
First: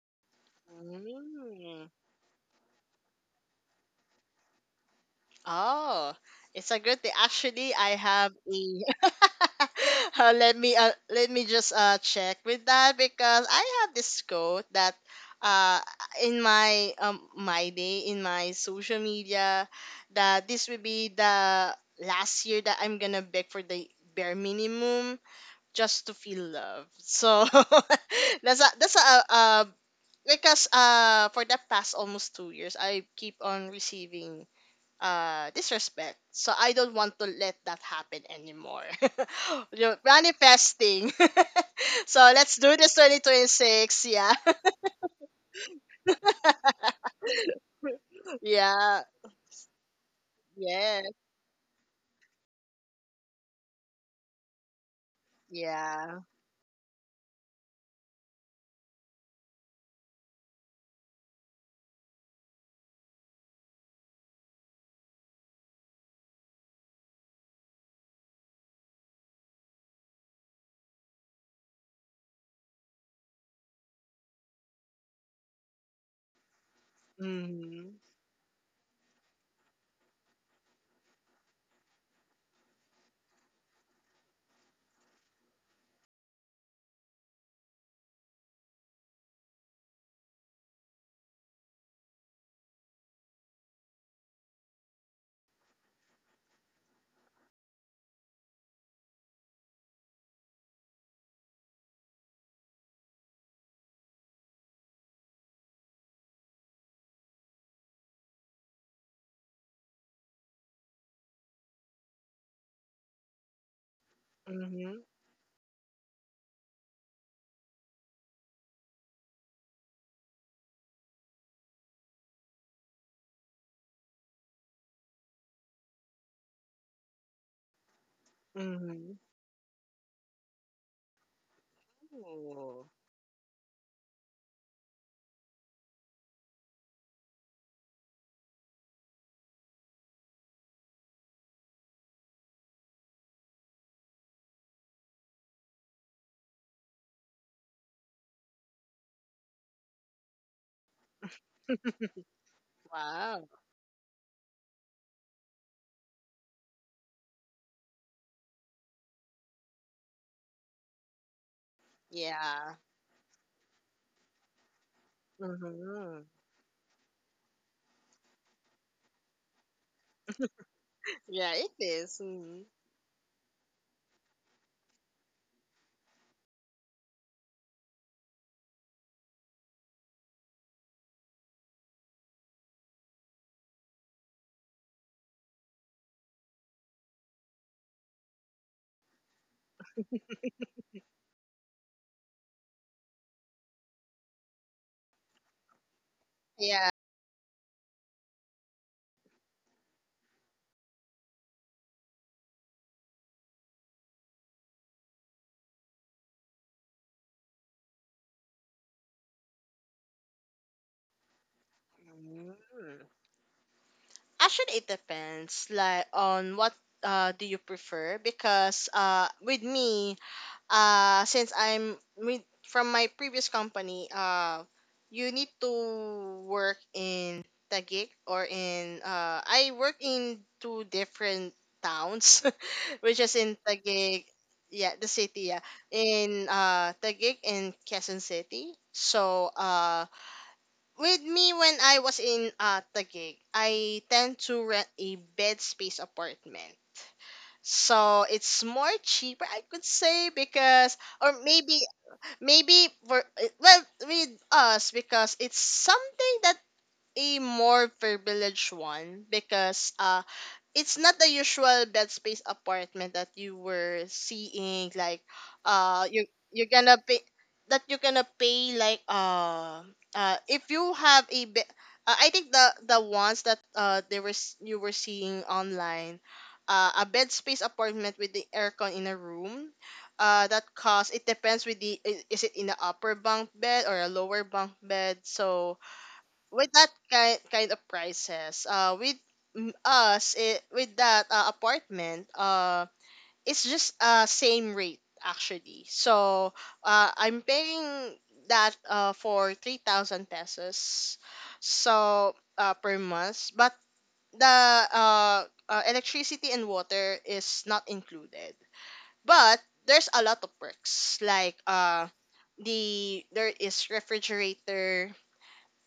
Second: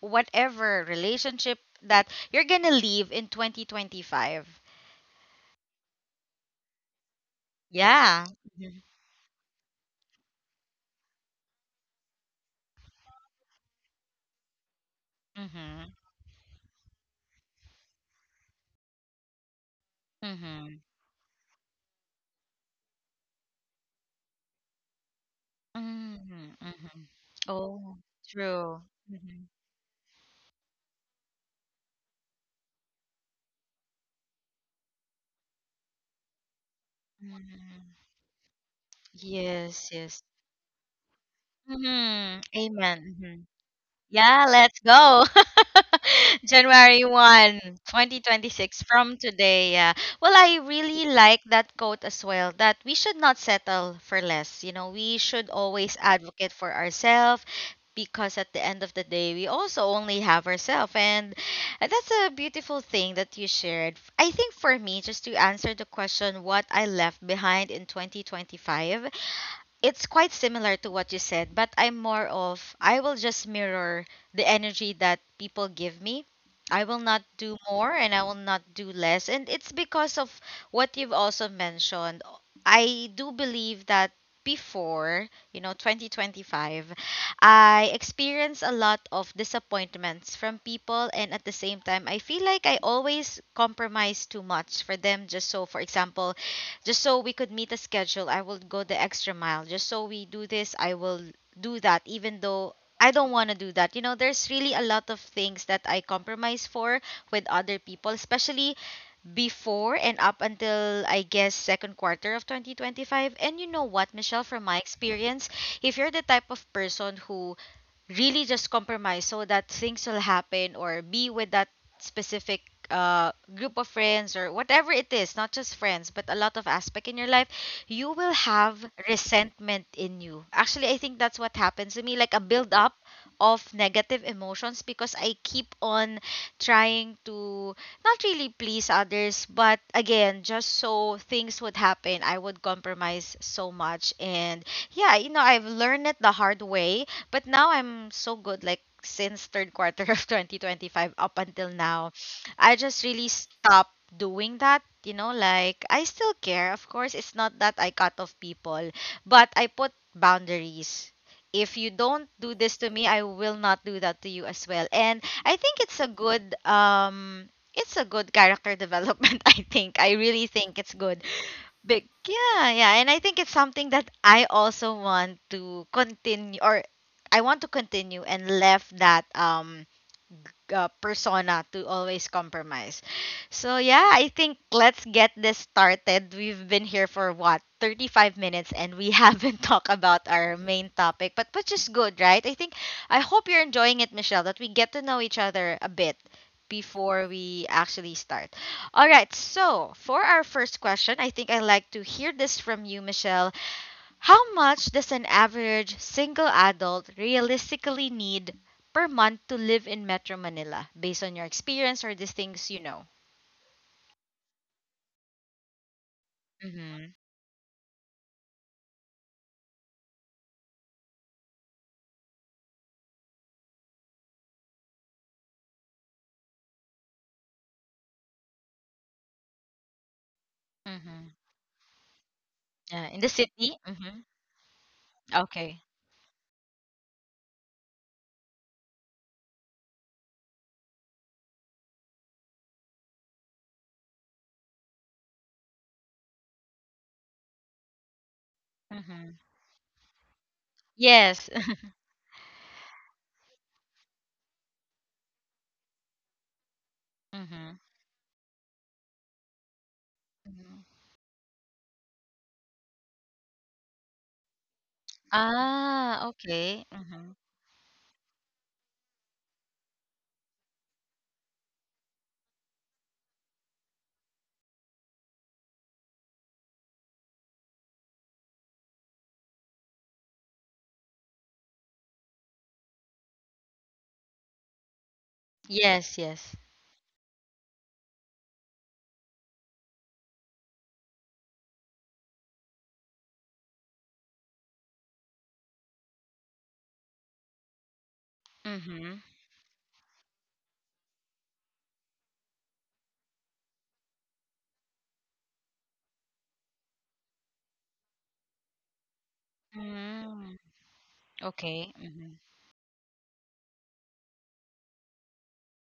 whatever relationship Mm. that you're going to leave in 2025. Oh, it's a good thing. Actually, I Yeah. have a. Mm-hmm. Let me let me just check with that because I have this quote that uh Mm-hmm. in my my day in my social media that this will Mm-hmm. be the last year that I'm gonna beg for the bare minimum just to feel Mm-hmm. love. Mm-hmm. So Oh, that's a true. Mm-hmm. Because for the past almost 2 years I keep on receiving disrespect, so I don't want to let that Mm-hmm. happen anymore. You Yes, know, yes. manifesting. So Mm-hmm. let's do this Amen. Mm-hmm. 2026. Yeah. Yeah, let's go. January 1, 2026 Yeah. from today. Yeah. Well, I Yes. really like that quote as well that we should not settle for less. You know, we should always Yeah. advocate for ourselves because at the end of the day, we also only have ourselves. And that's a beautiful thing that you shared. I think for me, just to answer the question, what I left behind in 2025, it's quite similar to what you said, but I'm more of I will just mirror the energy that people give me. I will not do more Hmm. and I will not do less. And it's because of what you've also mentioned. I do believe that before, you know, 2025, I experienced a lot of disappointments from people. And at the same time, I feel like I always compromise too much for them, just so, for example, just so we could meet a schedule. I will go the extra mile just so we do this. I will do that even though I don't want to do that. You know, there's really a lot of things that I compromise for with other people, especially before and up until, I guess, second quarter of 2025. And you know what, Michelle, from my Hmm. experience, if you're the type of person who really just compromise so that things will happen or be with that specific group of friends or whatever it is, not just friends but a lot of aspect in your life, you will have Hmm. resentment in you. Actually, I think that's what happens to me, like a build Ooh, up of negative emotions because I keep on trying to not really please others, but again, just so things would happen, I would compromise so much. And yeah, you know, I've learned it the hard way. But now I'm so good, like since third quarter of 2025 up until now, I just really wow. stopped doing that. You know, like I still care. Of course, it's not that I cut off people, but I put boundaries. If you don't do Yeah. this to me, I will not do that to you as well. And I think it's a Hmm. good um it's a good character development. I really think it's good. Yeah, it Big is. Mhm. Yeah, yeah. And I think it's something that I also want to continue and left that persona to always compromise. So yeah, I think let's get this started. We've been here for what, 35 minutes, and we haven't talked about our main topic, but which is good, right? I think I hope you're enjoying it, Michelle, that we get to know each other a bit Yeah. before we actually start. All right, so for our first question, I think I'd like to hear this from you, Michelle. How much does an average single adult realistically need per month to live in Metro Manila based on your experience or these Mm. things you know? Actually, it depends, like on what Mm-hmm. Do you prefer? Because with me, since I'm with from my previous company, you need to work in Taguig or in I work in two Mm-hmm. different towns Yeah, in which the is in city? Mm-hmm. Taguig, yeah, the city, yeah. Okay. In Taguig and Quezon City. So with me when I was in Taguig, I tend to rent a bed space apartment. So it's more Mm-hmm. cheaper, I could say, because or Yes. maybe maybe for well, with us, because it's something that a Mm-hmm. more privileged one because Hmm. it's not the usual bed space apartment that you were seeing, like uh Ah, you you're okay. gonna pay, Mm-hmm. that you're gonna pay like if you have a bed. I think the ones that you were seeing online, a bed space apartment with the aircon in a room that cost, it depends with the is it in a upper bunk bed or a lower bunk bed. So Yes, yes. with that kind of prices with us with that apartment it's just same rate actually. So I'm paying that Mm-hmm. For 3,000 pesos so per month, but the electricity and water is not included. But there's a lot of Mm-hmm. perks, like Okay. Mm-hmm. There is refrigerator,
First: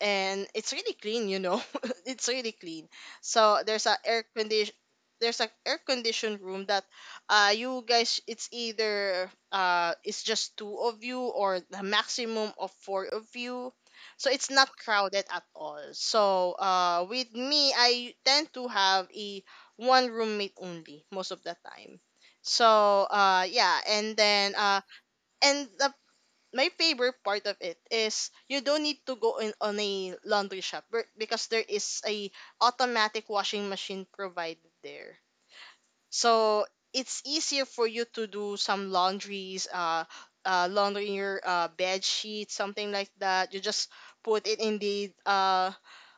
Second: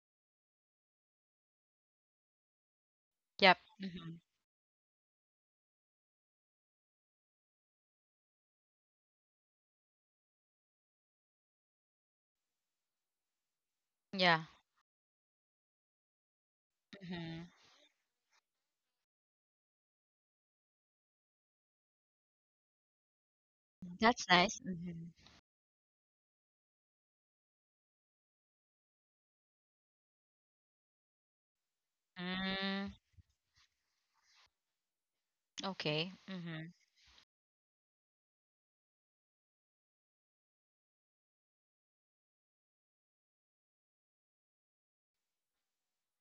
and it's really clean, you know, it's really clean. So Yep. there's a Mm-hmm. air condition, there's a air conditioned room that you guys, it's either it's just two of you or the maximum of four of you. So Yeah. it's not crowded at all. So with Mm-hmm. me, I tend to have a one roommate only most of the time. So yeah and That's then nice. Mm-hmm. and the my favorite part of it is you don't need to go in on a laundry shop because there is a Mm, automatic washing machine provided there. okay. Mm-hmm. So it's easier for you to do some laundries, laundry your bed sheet, something like that. You just put it uh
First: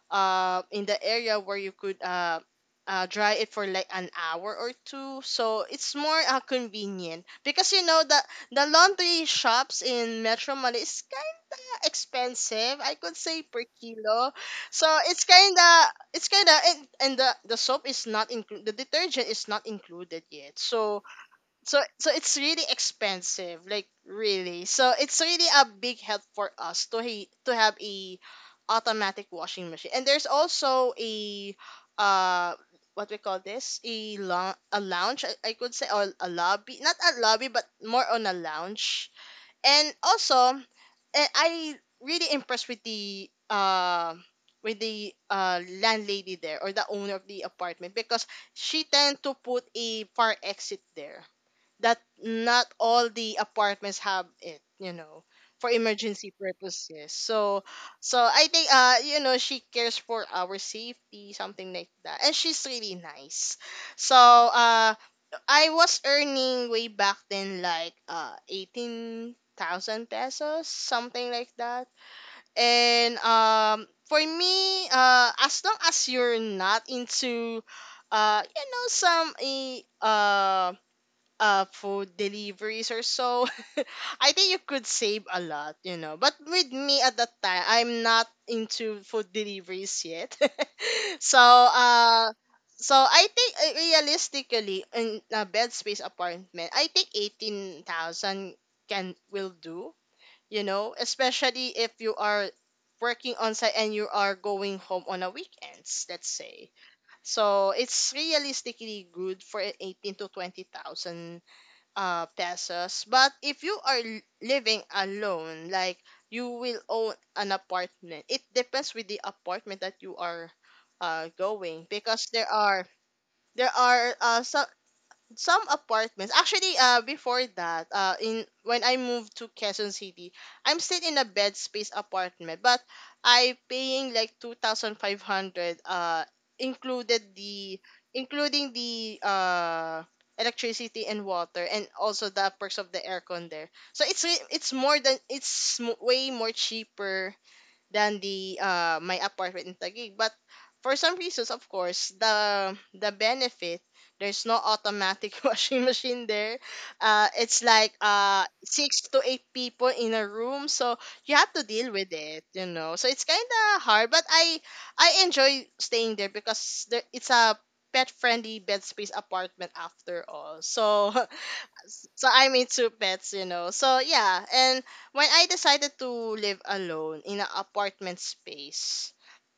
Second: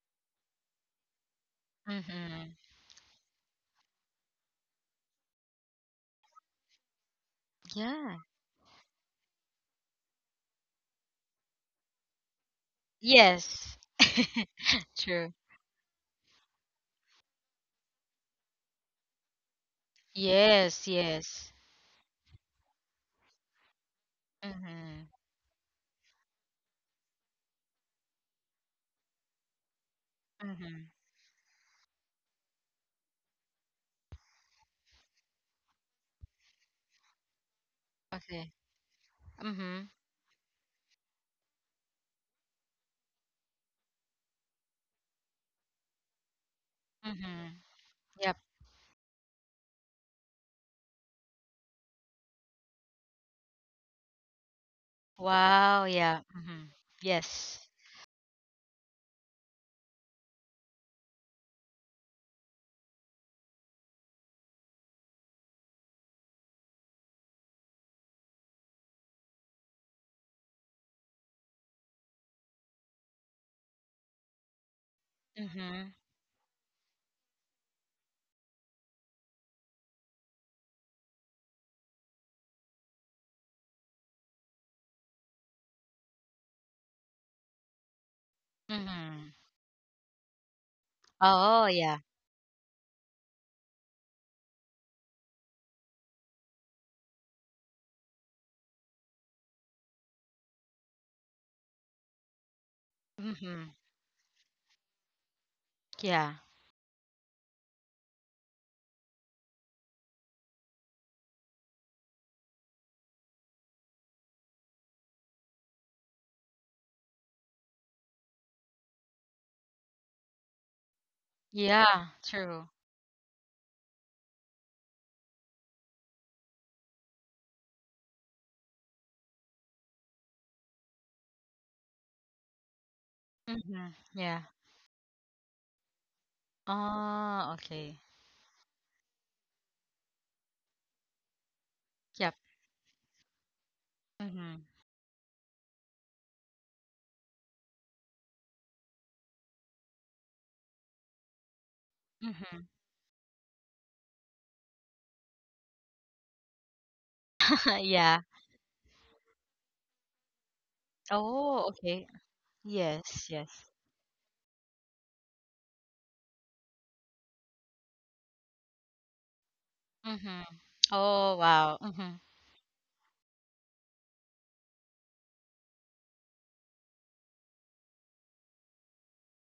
uh, in the area where you could Mm-hmm. Dry it for like an hour or two. So it's more convenient because, you know, Yeah. the laundry shops in Metro Manila is kinda expensive, I could say, per Yes. kilo. So it's True. Kinda, and the soap is not included. The detergent is not included yet. Yes, So yes. It's really expensive, like really. So Mm-hmm. it's really a big help for us to have a automatic washing machine. And there's Mm-hmm. also a uh what we call this, a a lounge, I could say, or a lobby, not a lobby, but more on a Okay. lounge. Mm-hmm. And also I really impressed with the landlady there, or the owner of the Mm-hmm. apartment, because Yep. she tend to put a fire exit there that not all the apartments have it, you know, for Wow, yeah. emergency Mm-hmm. purposes. So Yes. I think, you know, she cares for our safety, something like that, and she's really nice. So I was earning way back then like 18,000 pesos, something like that. And um, for me, as long Mm-hmm. as you're not into you know some um food deliveries or so, I think you could save a lot, you know. But with me, at that time, I'm not into food Mm-hmm. deliveries yet. So Oh, yeah. I think, realistically, in a bed space apartment, I think 18,000 can will do, you know, especially if you are working on site Mm-hmm. and you are going home on a weekends, let's Yeah. say. So it's realistically good for 18 to 20,000 pesos. But if you are living alone, like you will own an apartment, it depends with the apartment that you are going, Yeah, because there true. are there are uh some apartments actually. Before that, in when I moved to Quezon City, I'm still in a bed space apartment, but I Mm-hmm. paying like Yeah. 2,500, included Oh, the okay. including the electricity and water, and also Yep. the perks of the aircon there. So it's Mm-hmm. More than, way more cheaper than the my apartment in Taguig. But for some reasons, of course, Mm-hmm. the benefit, there's no automatic washing machine there. It's like Yeah. Six to eight people in a room, so you have to Oh, deal with okay. it, you know. So it's Yes, kind yes. of hard, but I enjoy staying there because it's a pet friendly bed space apartment after Mm-hmm. all. So Oh, wow. Mm-hmm. so I mean two pets, you know. So yeah. And when I decided to live alone in an apartment space,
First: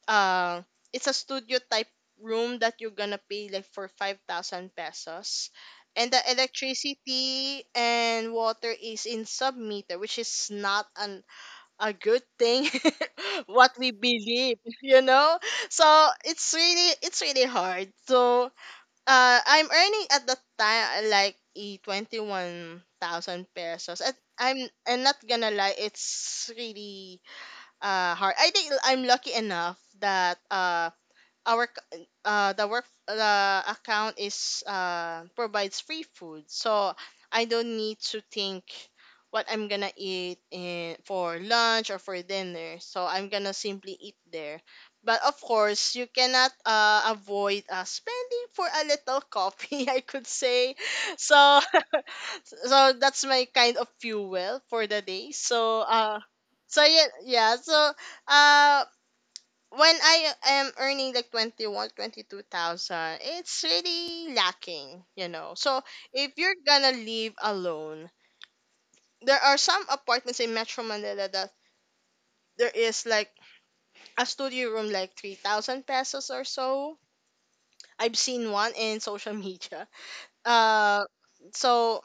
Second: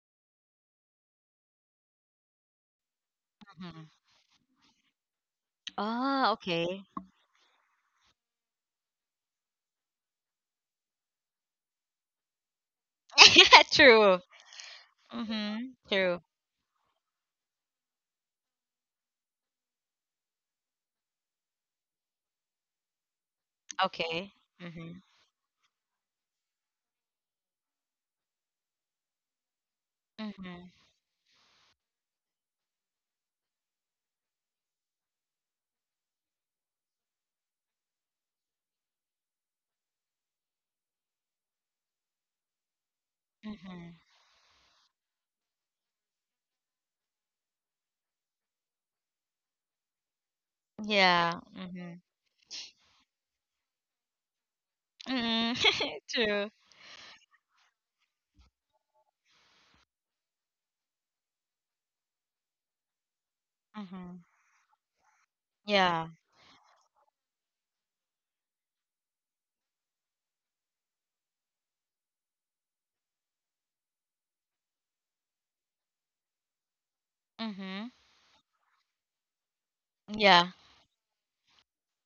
uh, it's a studio type room that you're gonna pay like for Mm-hmm. 5,000 pesos, and the Oh, okay. electricity and water is in sub meter, which is not an a good thing, what we True. believe, you know. Mm-hmm. So True. it's really hard. So I'm earning at the time like e 21,000 pesos. At Okay. I'm Mm-hmm. I'm not gonna lie, it's really hard. I think I'm lucky enough that Mm-hmm. The work, the account is provides free food, so I don't need to think what I'm gonna eat in, for lunch or for dinner, so I'm gonna Mm-hmm. simply eat there. But of course, you cannot avoid spending for a little coffee, I could say. Yeah. So Mm-hmm. so that's my kind of fuel for the day. Mm-hmm. So True. So uh when I am earning like 21, 22,000, it's Mm-hmm. really lacking, you know. So Yeah. if you're gonna live alone, there are some apartments in Metro Manila that there is like a studio room like 3,000 pesos or so. Mm-hmm. I've seen one in social media. Yeah. Uh, so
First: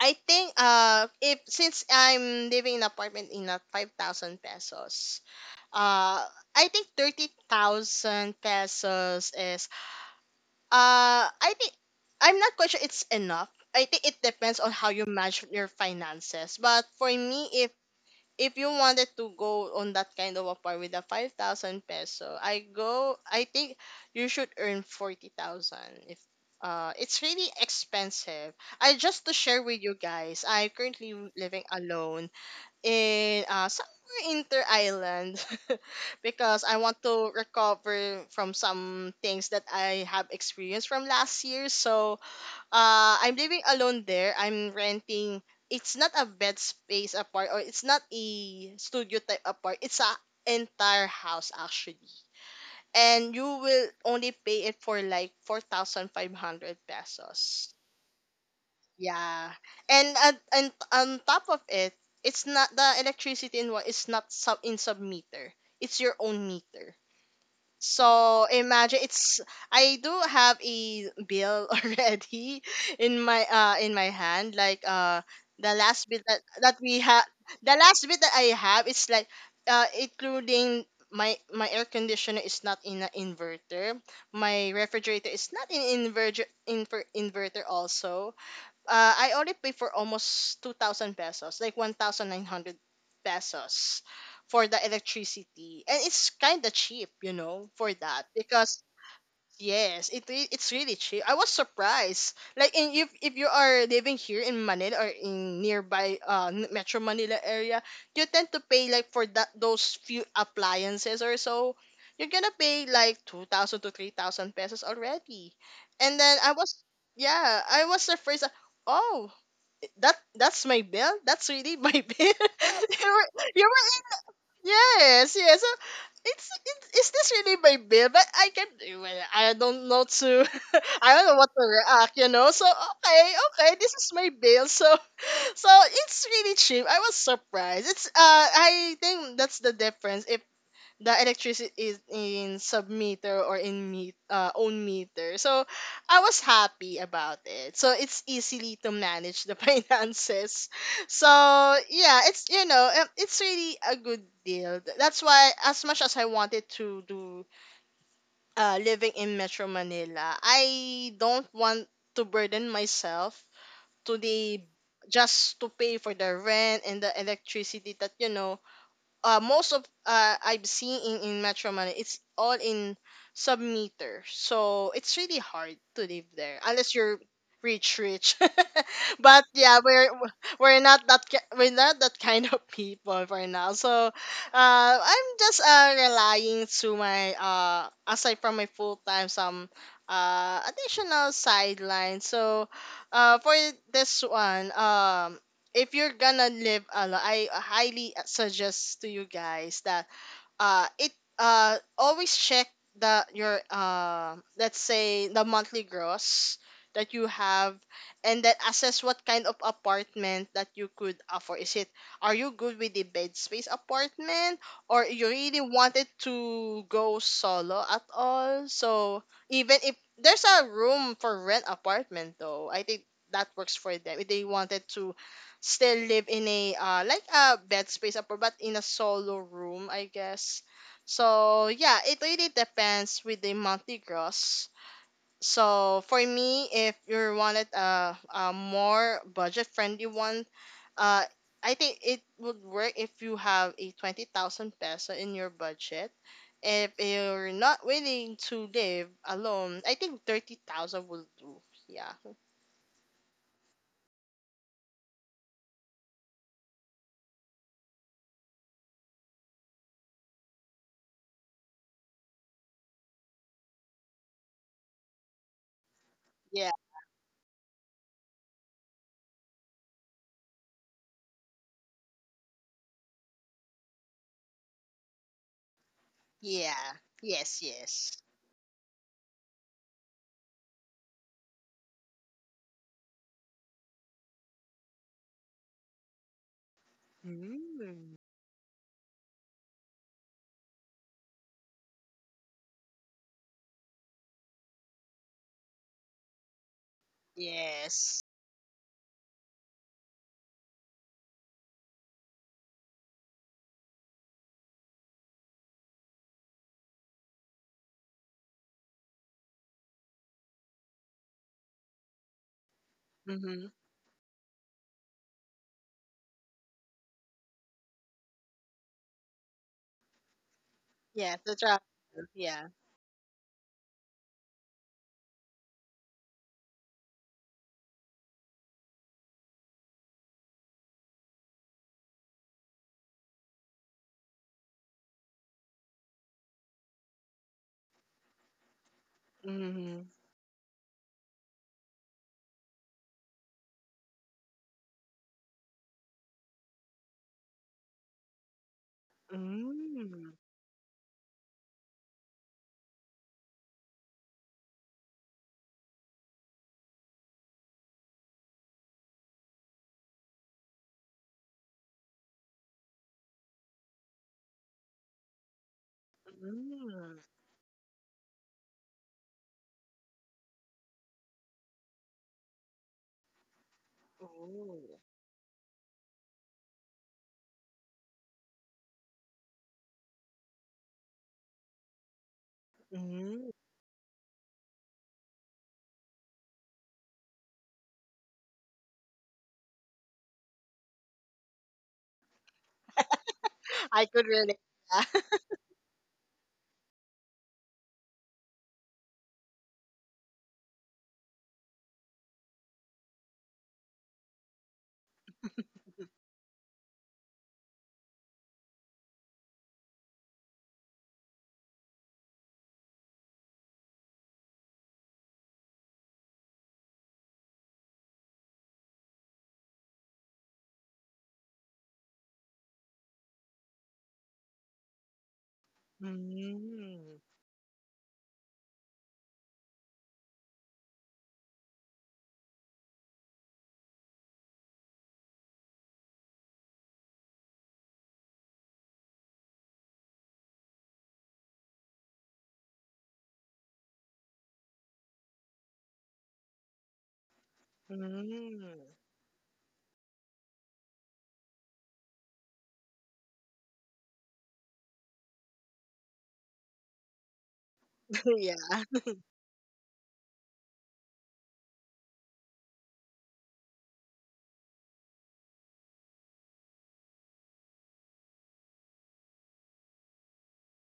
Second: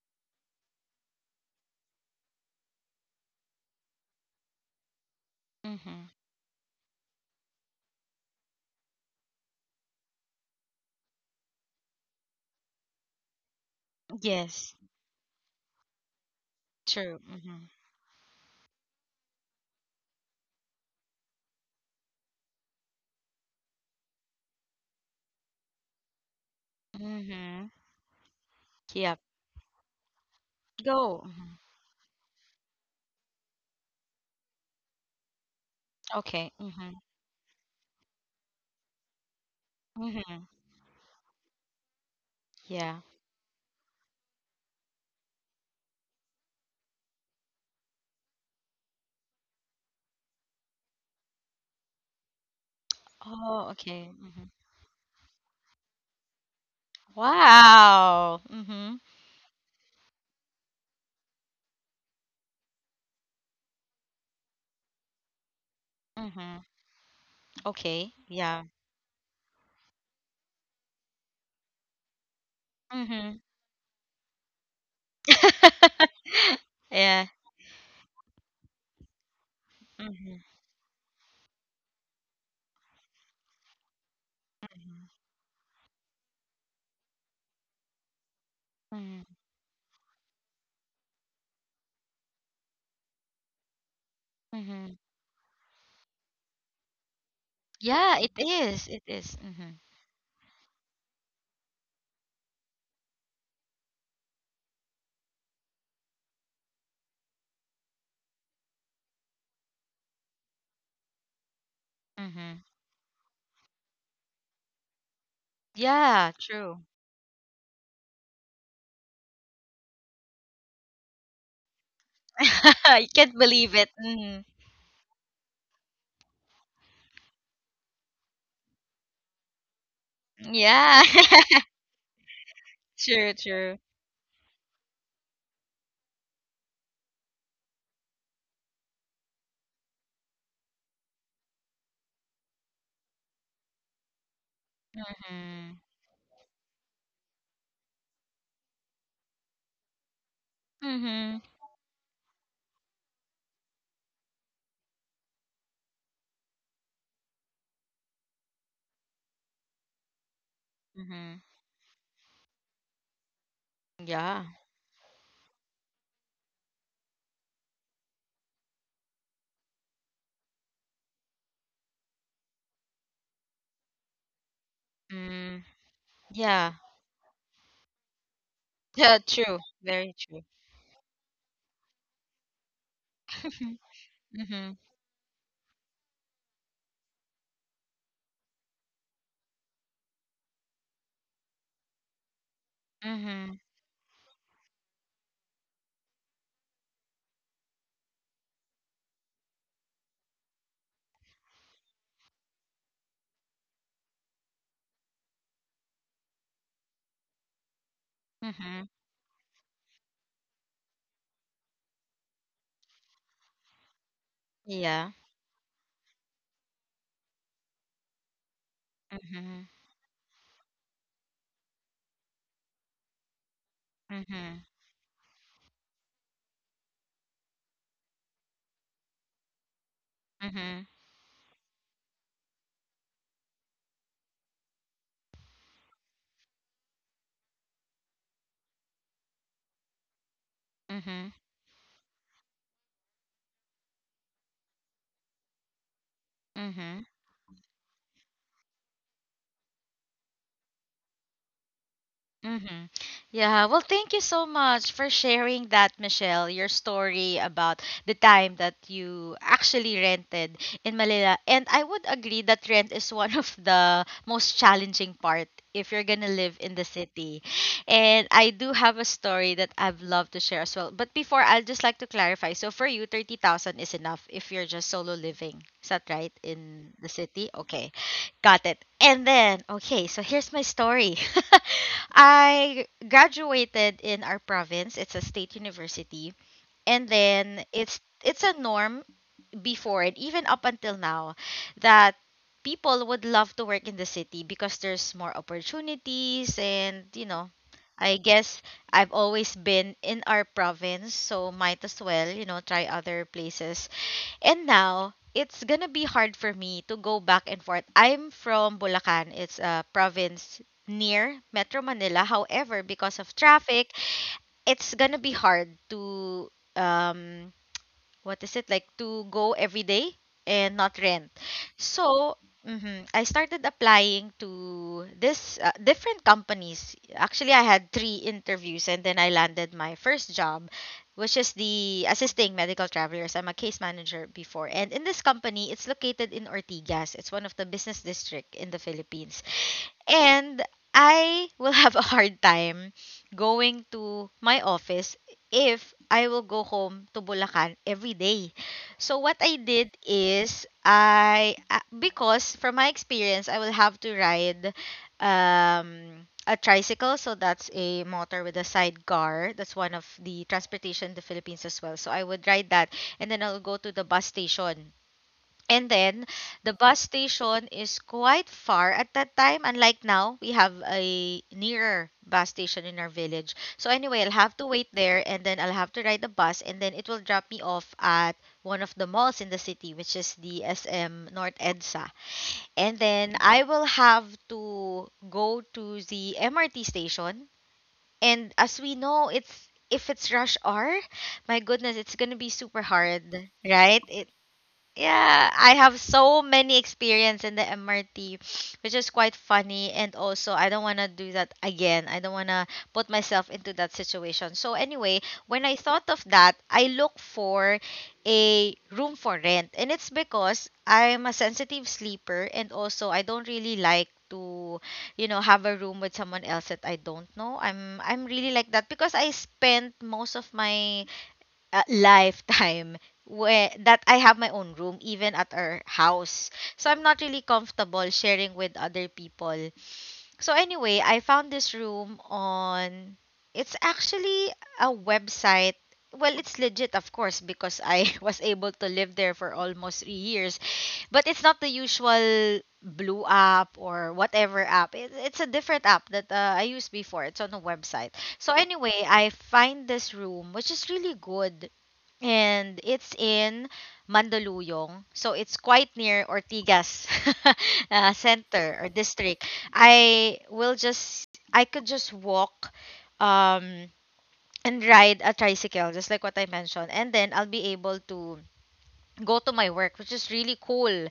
I think, if since I'm living in apartment in a 5,000 pesos, Mm-hmm. uh I think 30,000 pesos is, I think, I'm not quite sure it's enough. I think it depends on Yes. how you manage your finances. But for True. me, Mm-hmm. if you wanted to go on that kind of a part with the 5,000 peso, I go. I think you should earn 40,000. If It's really Mm-hmm. expensive. I Yep. just to share with you guys, I am currently Go. Mhm. living alone in somewhere inter island Okay. because Mm-hmm. I want to recover from some things that I have Mm-hmm. experienced from last year. So Yeah. I'm living alone there. I'm renting. It's not a bed space apart, or it's not a studio type apart. It's a entire house actually. And you Oh, will okay. only Mm-hmm. pay it for like 4,500 pesos. Wow. Mm-hmm. Yeah, and on top of it, it's not the electricity in one. It's not sub meter. It's your own Mm-hmm. meter. Okay. So Yeah. imagine, it's, I do have a bill already in Mm-hmm. my hand. Like the last bit that that we Yeah. have, the last bit that I have is like Mm-hmm. including my air conditioner is not in an inverter. My refrigerator is not in inverter in inverter also. Mm-hmm. I only pay for almost 2,000 pesos, like 1,900 pesos for the Mm-hmm. electricity. And it's kind of cheap, you know, for Yeah, that, it because is. It is. Mm-hmm. yes, it it's really cheap. I was surprised. Like, in if you are living here in Manila or in nearby Metro Manila area, you tend to pay like for that, those few appliances or so, you're gonna Mhm. pay like 2,000 to 3,000 pesos already. And Yeah, then I was, true. yeah, I was surprised that, oh, that's my bill. That's really my bill. I can't you believe it. were Mhm. Yes, yes. So it's is this really my bill? But I can, well, I don't know to Yeah. I don't know what to react, you know. So True, okay, true. okay, this is my bill. So so it's really cheap, I was surprised. It's I think that's the difference, if the electricity is in sub meter or in meet own meter. So Mhm. I was happy about it. So it's easily to manage the finances. So Mhm. yeah, it's, you know, it's really a good deal. That's why as much as I wanted to do living in Metro Manila, I Mhm. don't want to burden myself to Yeah. the, just to pay for the rent and the electricity, that, you know, most of I've seen in Metro Manila, it's all in sub meter. So it's really Mm. hard to live there Yeah. unless you're rich rich. Yeah, But true. yeah, Very true. We're not that kind of people for now. So Mhm. I'm just relying to my, aside from my full time, some additional sideline. So Mhm. Mhm. for this one, um, if you're gonna live alone, I highly suggest to you guys that it always check the your, let's say, the monthly gross that you have, and then Mhm. assess what kind of apartment that you could afford. Is it, are you good with the bed space apartment, or Yeah. you really wanted to go solo at all? So Mhm. even if there's a room for rent apartment though, I think that works for them if they Mhm. wanted to still live in a like a bed space apart, but in a solo room, I guess. Mhm. So yeah, it really depends with the monthly gross. So for me, if you wanted a more budget friendly one, uh, Mhm. I think it would work if you have a 20,000 peso in your budget. If Mhm. you're not willing to live alone, I think 30,000 will do. Yeah, Mm-hmm. Yeah, well, thank you so much for sharing that, Michelle. Your story about the time that you actually rented in Manila. And I would agree that rent is one of the most challenging part if you're gonna live yeah, in the city. And I do have a story that I've loved to share as well. But before, I'd just like to clarify. So for you, 30,000 is enough if you're just solo living. Is that right in yeah. the city? Yes, Okay. yes. Got it. And then, okay, so here's my story. I graduated in our province. It's a state university. And then it's Mm. it's a norm before and even up until now that people would love to work in the city because there's more opportunities and I Yes. guess I've always been in our province, so might as well, try other places, and now it's gonna be hard for me to go back and forth. I'm from Bulacan. It's a province near Metro Manila. However, because of Mm-hmm. traffic, it's gonna be hard to, um what is it like to go every day and not rent, Yeah, the travel. so Yeah. mhm, I started applying to this different companies. Actually, I had three interviews and then I landed my first job, which is the assisting medical travelers. I'm a case manager before. And in this company, it's located in Ortigas. It's one of the business district in the Philippines. Mm-hmm. And I will have a hard time going to my office if I will go home to Bulacan every day. So what I did Mm-hmm. is I, because from my experience I will have to ride a tricycle, so that's a motor with a sidecar. That's one of the transportation in the Philippines as well, so I would ride that, and then I'll go to the bus station. And then the bus Mm-hmm. station is quite far at that time. Unlike now, we have a nearer bus station in our village. So anyway, I'll Oh. have to wait there, and then I'll have to ride the bus, and then it will drop me off at one of the malls in the city, which is the SM North EDSA. And then Mm-hmm. I will have to go to the MRT station. And as we know, it's, if it's rush hour, my goodness, it's gonna be super hard, right? I could really. Yeah. Yeah, I have so many experience in the MRT, which is quite funny. And also, I don't want to do that again. I don't want to put myself into that situation. So, anyway, when I thought of that, I look for a room for rent. And it's because I'm a sensitive sleeper. And also, I don't really like to have a room with someone else that I don't know. I'm really like that because I spent most of my lifetime, where that I have my own room, even at our house. So I'm Mm-hmm. not really comfortable sharing with other people. So anyway, I found this room on, it's actually a website. Well, it's legit of course because I was able to live there for almost 3 years. But it's not the usual blue app or whatever app. It's a different app that I used before. It's on a website. So anyway, Mm-hmm. I find this room which is really good, and it's in Mandaluyong. So it's quite near Ortigas yeah. Center or district. I could just walk um and ride a tricycle, just like what I mentioned, and then I'll be able to go to my work, which is really cool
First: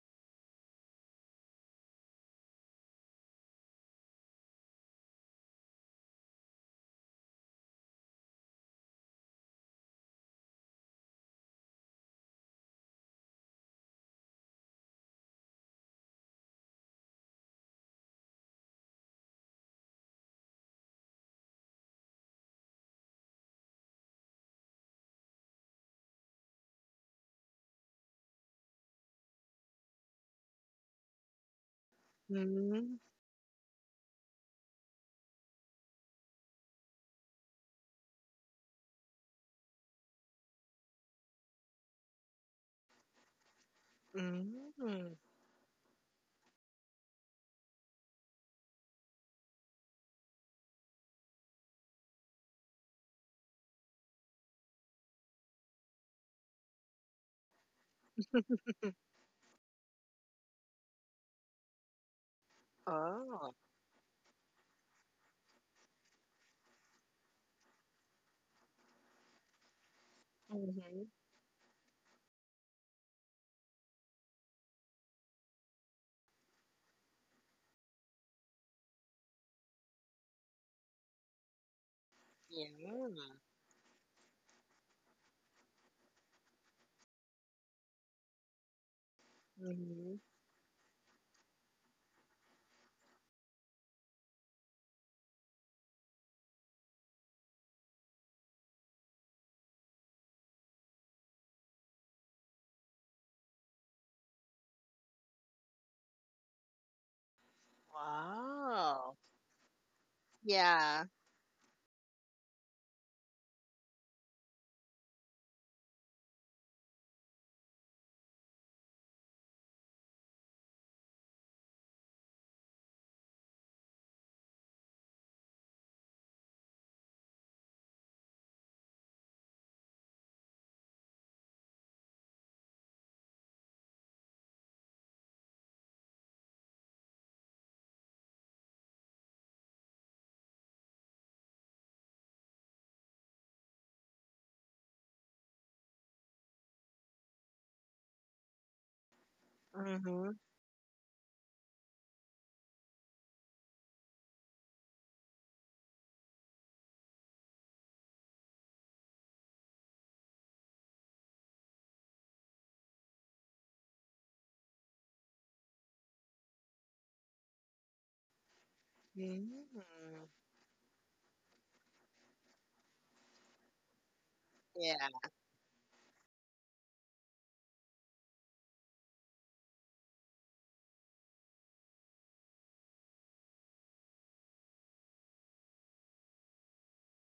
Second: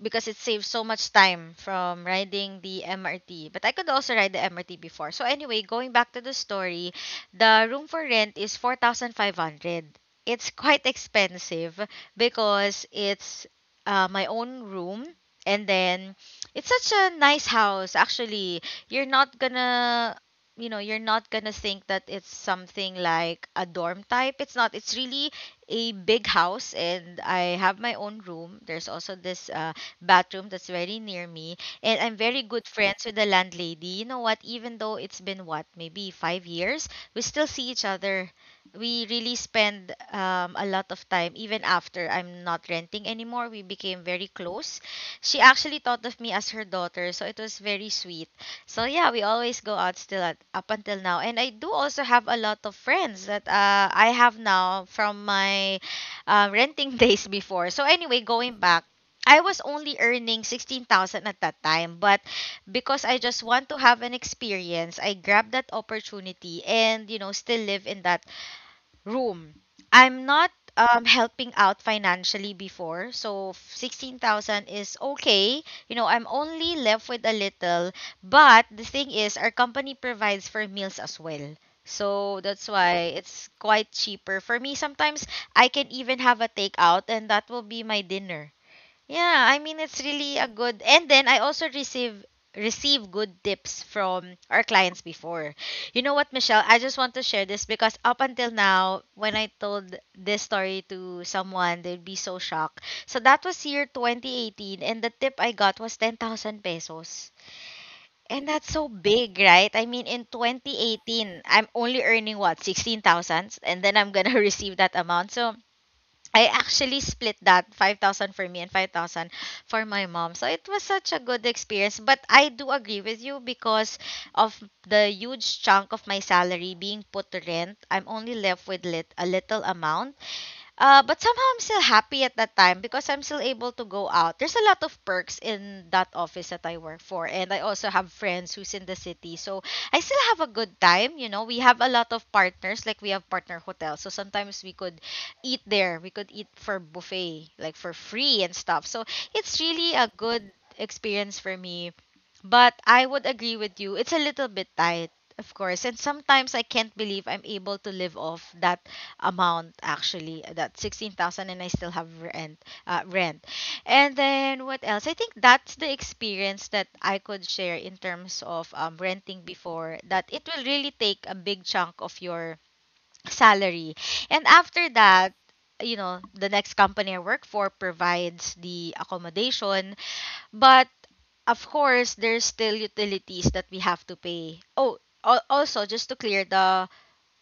because it saves so much time from riding the MRT. But I could also ride the MRT before. So anyway, going back to the story, the room for rent is 4,500. It's quite expensive because it's, my own room, and then it's such a nice house actually. You're not gonna you're not gonna think that it's something like a dorm type. It's not. It's really a big house and I have my own room. There's also this bathroom that's very near me. And I'm very good Mm-hmm. friends with the landlady. You know what? Even though it's been what, maybe 5 years, we still see each other. We really spend, a lot of time, even after I'm not renting anymore. We became very close. Mm-hmm. She actually thought of me as her daughter, so it was very sweet. So yeah, we always go out still at, up until now. And I do also have a lot of friends that, I have now from my renting days before. So anyway, going back, I was only earning 16,000 at that time, but because I just Oh. want to have an experience, I grabbed that opportunity and, still live in that room. I'm not, Mm-hmm. Helping out financially before, so 16,000 is okay. I'm only left with a little, but the thing is, our company provides for meals as well. So that's Yeah. why it's quite cheaper. For me, sometimes I can even have a takeout and that will be my dinner. Yeah, I mean, it's Mm-hmm. really a good, and then I also receive good tips from our clients before. You know what, Michelle? I just want to share this because up until now, when I told this story to someone, they'd be so shocked. So that was year 2018 and the tip I got was 10,000 pesos. And that's so Wow. big, right? I mean, in Yeah. 2018, I'm only earning what, 16,000? And then I'm going to receive that amount. So I actually split that 5,000 for me and 5,000 for my mom. So it was such a good experience, but I do agree with you because of the huge chunk of my salary being put to rent. I'm only left with a little amount, but somehow I'm still happy at that time because I'm still able to go out. There's a lot of perks in that office that I work for, and I also have friends who's in the city, so I still have a good time. We have a lot of partners, like we have partner hotels, so sometimes we could eat there. We could eat for buffet, like for free and stuff. So it's really a Mm-hmm. good experience for me, but I would agree with you. It's a little bit tight, of course. And sometimes I can't believe I'm able to live off that amount actually, that 16,000, and I still have rent, rent. And then what else? I think that's the experience that I could share in terms of, renting Mm-hmm. before, that it will really take a big chunk of your salary. And after Yeah. that, the next company I work for provides the accommodation, but of course, there's still utilities that we have to pay. Oh, also, just to clear the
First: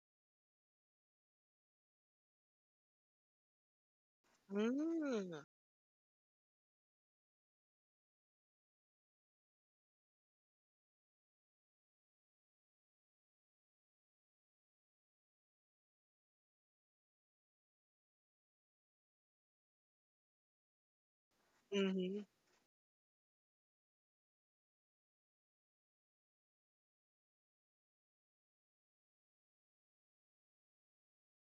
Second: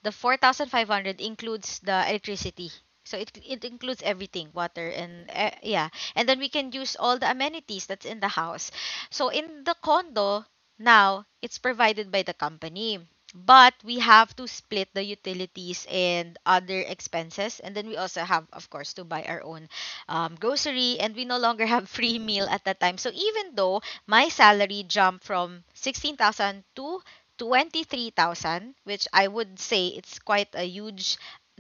the 4,500 includes the electricity. So it includes everything, water and, Mm-hmm. Yeah. And then we can use all the amenities that's in the house. So in the condo, now it's provided by the company. But we have to split the utilities and other expenses. And then we also have, of course, to buy our own, grocery. And we no longer have free Mm-hmm. meal at that time. So even though my salary jumped from 16,000 to 23,000, which I would say it's quite a huge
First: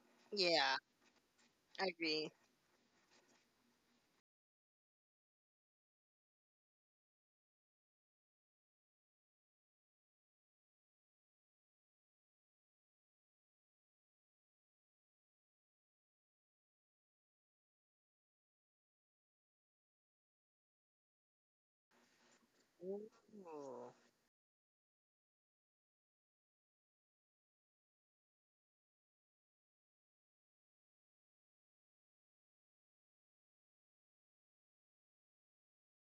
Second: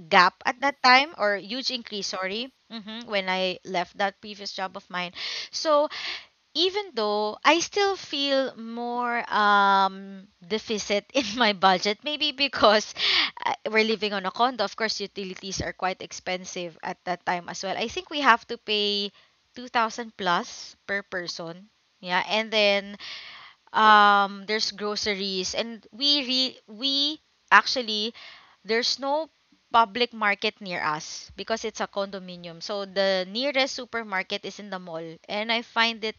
gap at Yeah. that time, or huge increase, Agree. sorry, mhm, when I left that previous job of mine. So even though I still feel more, deficit in my budget, maybe because we're living on a condo, of course, utilities are quite expensive at that time as well. I think we have to pay 2,000 plus per person. Yeah, and then Ooh. There's groceries, and we re- we actually there's no public market near us because it's a condominium, so the nearest supermarket is in the mall, and I find it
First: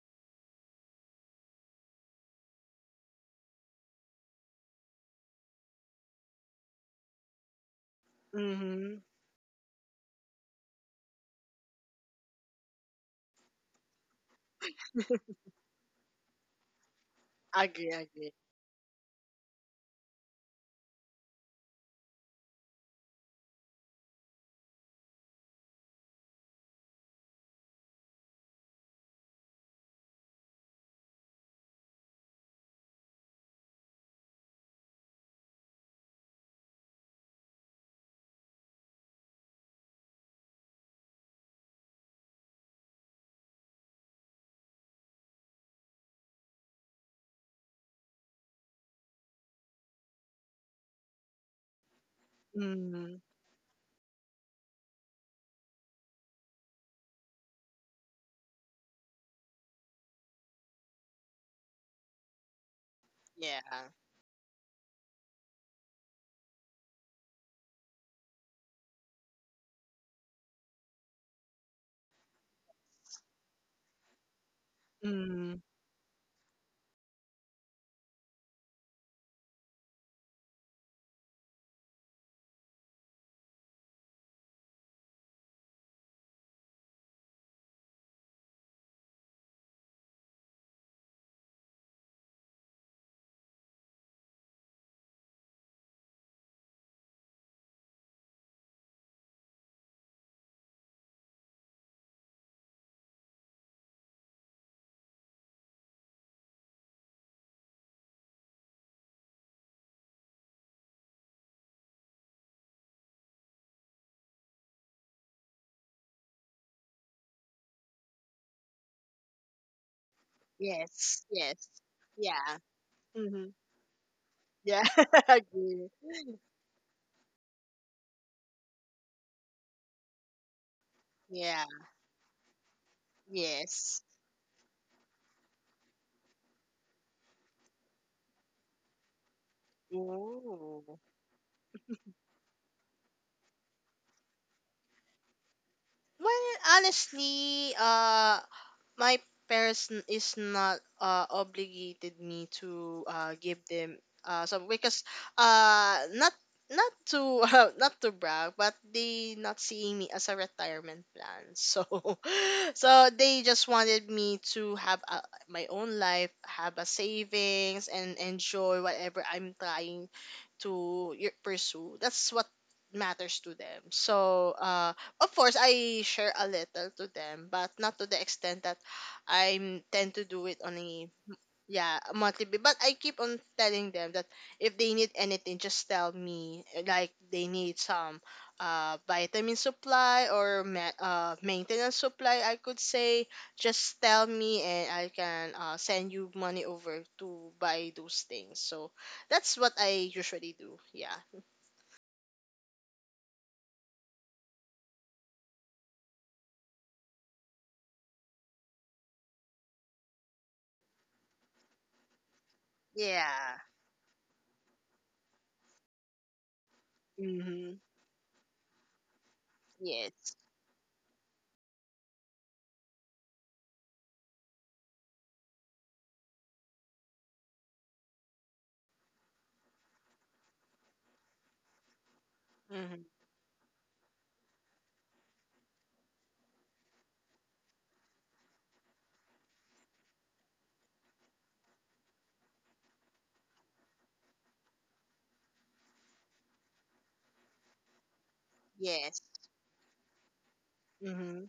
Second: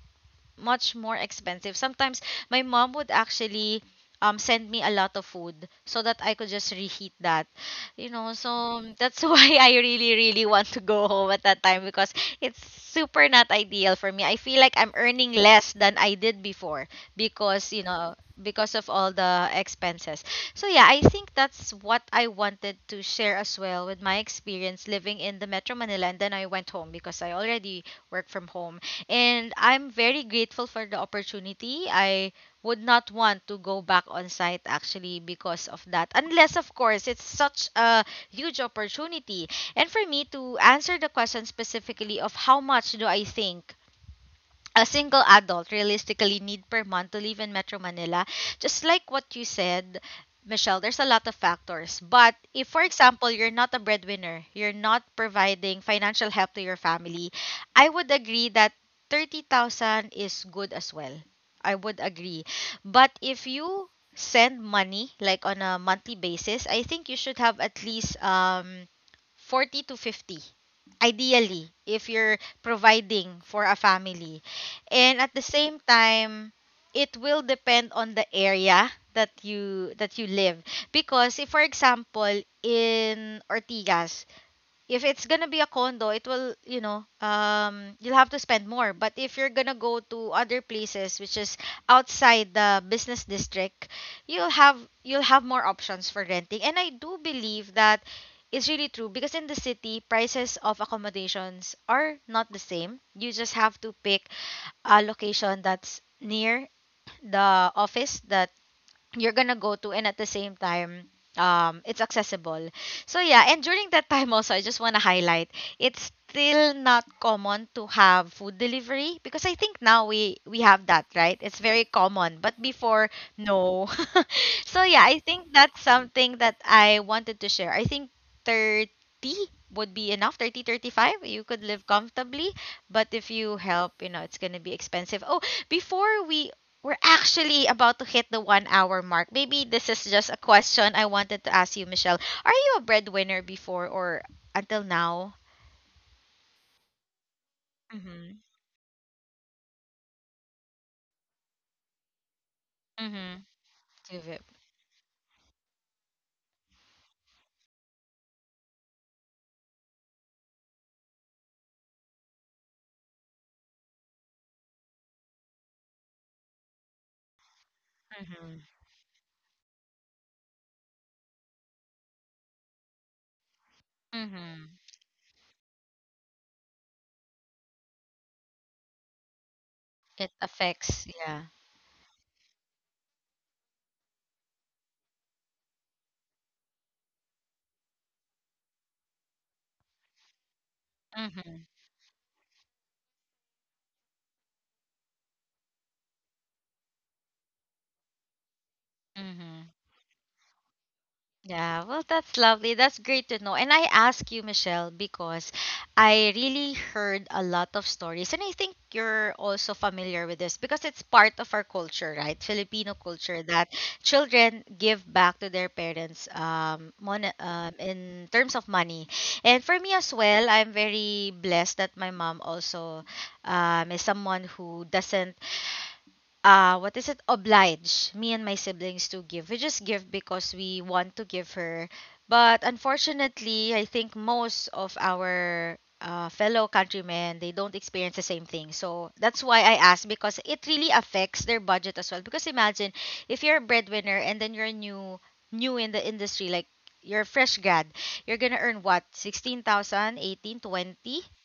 much more expensive. Sometimes my mom would actually send me a lot of food so that I could just reheat that. You know, so Mm-hmm. that's why I really really want to go home at that time because it's super not ideal for me. I feel like I'm earning less than I did before because, you Agree, know, agree. because of all the expenses. So yeah, I think that's what I wanted to share as well with my experience living in the Metro Manila, and then I went home because I already work from home, and I'm very grateful for the opportunity. I would not want to go back on site actually because of that. Unless, of course, it's such a huge opportunity. And for me to answer the question specifically of how much do I think a single adult realistically need per month to live in Metro Manila, just like what you said, Michelle, there's a lot of factors. But if, for Mm, example, you're not a breadwinner, you're not providing financial help to your family, I would agree that 30,000 is good as well. I would agree. But if yeah. you send money like on a monthly basis, I think you should have at least 40 to 50, ideally, if you're providing for a family, and at the Mm, same time it will depend on the area that you live. Because if, for example, in Ortigas, if it's gonna be a condo, it will, you know, you'll have to spend more. But if you're gonna go to other places, which is outside the business district, you'll have you'll have more options for renting. And I do believe that is really true because in the city, prices of accommodations are not the same. You just have to pick a location that's near the office that you're gonna go to, and at the same time it's accessible. So yeah, and during that time also, I just want to highlight it's still not common to have food delivery because I think now we have that, yes, right? It's yes. very common, but Yeah. before, Mm-hmm. no. So Yeah, yeah, I think that's agree. something that I wanted to share. I think 30 would be enough. 30-35, you could Yeah, live comfortably, but if you yes. help, it's going to be expensive. Oh, before we're actually about to hit the 1 hour mark. Maybe this is just a question Ooh. I wanted to ask you, Michelle. Are you a breadwinner before or until now? Well, honestly, Mm-hmm. my parents is not obligated me to Mm-hmm. give them Give it. Some, because not not to not to brag, but they not seeing me as a retirement plan. So so they just wanted me to have a, my own life, have a savings and Mm-hmm. enjoy whatever I'm trying to pursue. That's what matters to them. So, Mm-hmm. Of course, I share a little to them, but not to the extent that I tend to It do it on affects, a, yeah. yeah, a monthly. But I keep on telling them that if they need anything, just tell me. Like they need some vitamin supply or Mm-hmm. maintenance supply, I could say. Just tell me, and I can send you money over to buy those things. So that's what Mm-hmm. I usually do. Yeah. Yeah, well, that's lovely. That's great to know. And I ask you, Michelle, because I really heard a lot of stories, and I think you're also familiar with this because it's part of our culture, right? Filipino culture Yeah. that children give back to their parents Mm-hmm. In terms of money. And for me as Yes. well, I'm very blessed that my mom also is someone who doesn't, what is it, oblige me and my siblings to give. We just give because we want to give her. But Mm-hmm. unfortunately, I think most of our fellow countrymen, they don't experience the same thing, so that's why I ask, because it really affects their budget as well. Because imagine if you're a breadwinner and then you're new in the industry, like you're a fresh grad, you're gonna earn what? Yes. 16,000, 18, 20, Mm-hmm.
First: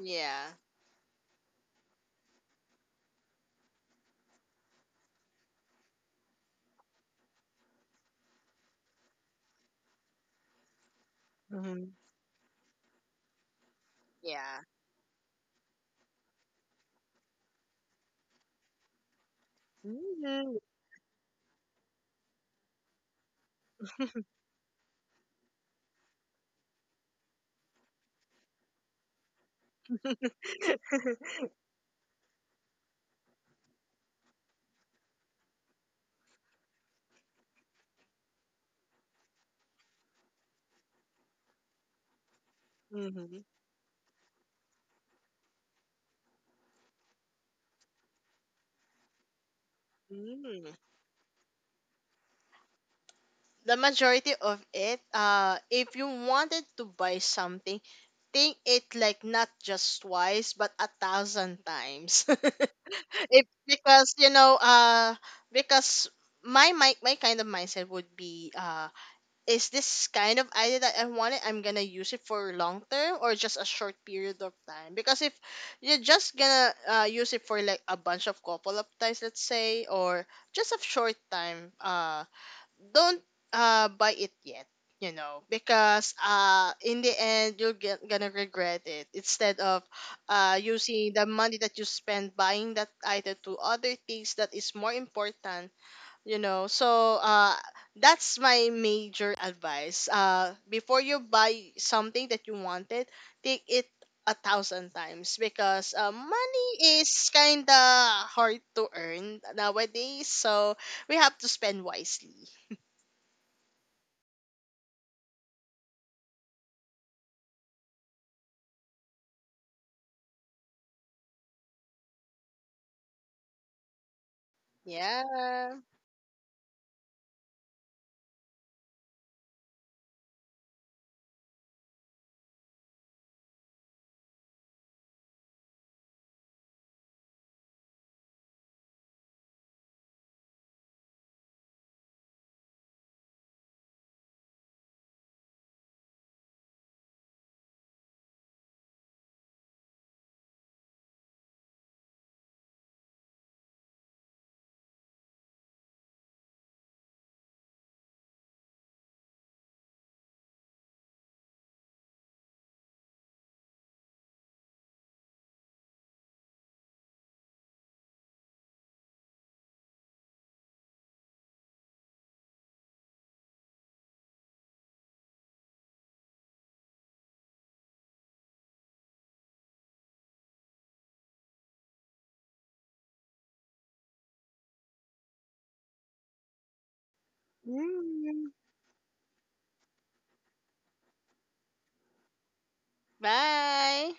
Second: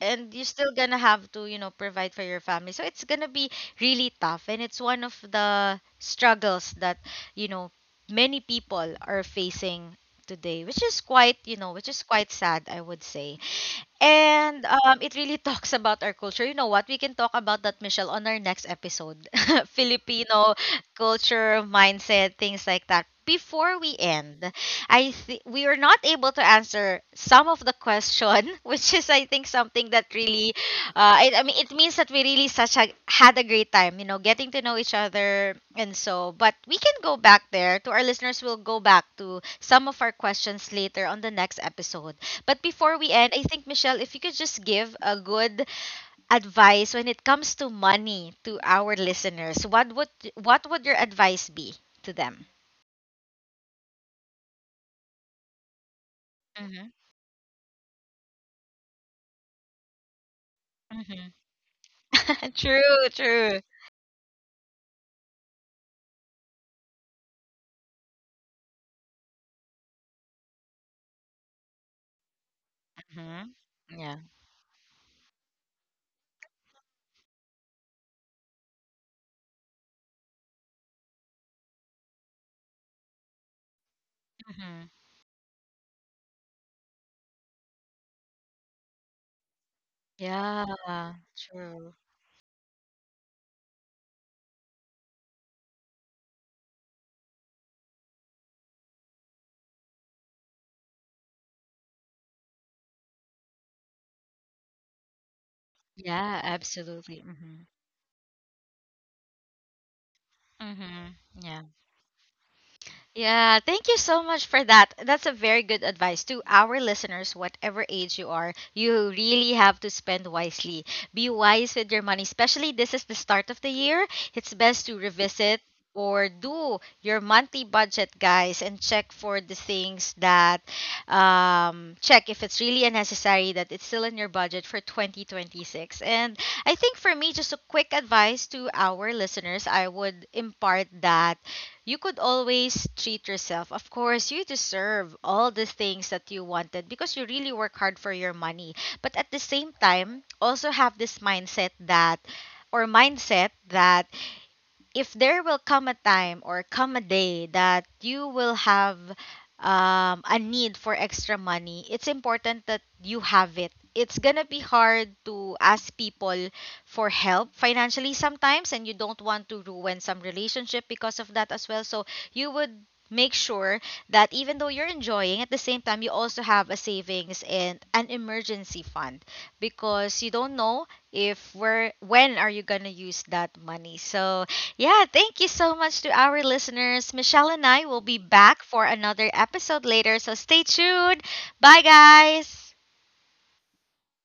and you're still gonna have to, provide for your family, so it's gonna be really tough. And it's one of the struggles that, you know many people are facing today, which is quite you know Mm-hmm. which is quite sad, I would say. Yeah. And it really talks about our culture. You know what? We can talk about that, Michelle, on our next episode. Filipino Mm-hmm. culture, mindset, things like that. Before we end, we were not able to answer some of the question, which is I think something that really, I mean, it means that we really, had a great time, getting to know each other and so. But we can go back there. To our listeners, we'll go back to some of our questions later on the next episode. But before we end, I Mm-hmm. think, Michelle, if you could just give a good advice when it comes to money to our listeners, what Mm-hmm. would your advice be to them? The majority of it, if you wanted Mm-hmm. to buy something, think it like not just twice but a Mm-hmm. thousand times. True, if true. Because, you know, because my kind of mindset would be is this kind of idea that I want it, I'm gonna use it for long term or Mm-hmm. just a short Yeah. period of time. Because if you're just gonna use it for like a bunch of couple of times, let's say, or just a short time, don't buy it yet. Mm-hmm. You know, because in the end you're gonna regret it, instead of Yeah, using the money that you true. spend buying that item to other things that is more important, you know. So that's my major advice. Before you buy something that you wanted, take it a thousand times, because Yeah, money absolutely. is Mm-hmm. kind of hard to earn nowadays, so Mm-hmm. we have to Yeah. spend wisely. Yeah, thank you so much for that. That's a very good advice to our listeners, whatever age you are. You really have to spend wisely. Be wise with your money, especially this is the start of the year. It's best to revisit Yeah. or do your monthly budget, guys, and check for the things that, check if it's really unnecessary that it's still in your budget for 2026. And I think for me, just a quick advice to our listeners, I would impart that you could always treat yourself. Of course, you deserve all the things that you wanted because you really work hard for your money. But at the same time, also have this mindset that, or mindset that if there will come a time or come a day that you will have a need for extra money, it's important that you have it. It's gonna be hard to ask people for help financially sometimes, and you don't want to ruin some relationship because of that as well. So you would make sure that even though you're enjoying, at the same time, you also have a savings and an emergency fund, because you don't know if we're when are you gonna use that money. So yeah, thank you so much to our listeners. Michelle and I will be Mm. back for another episode later, so stay tuned. Bye, guys. Bye.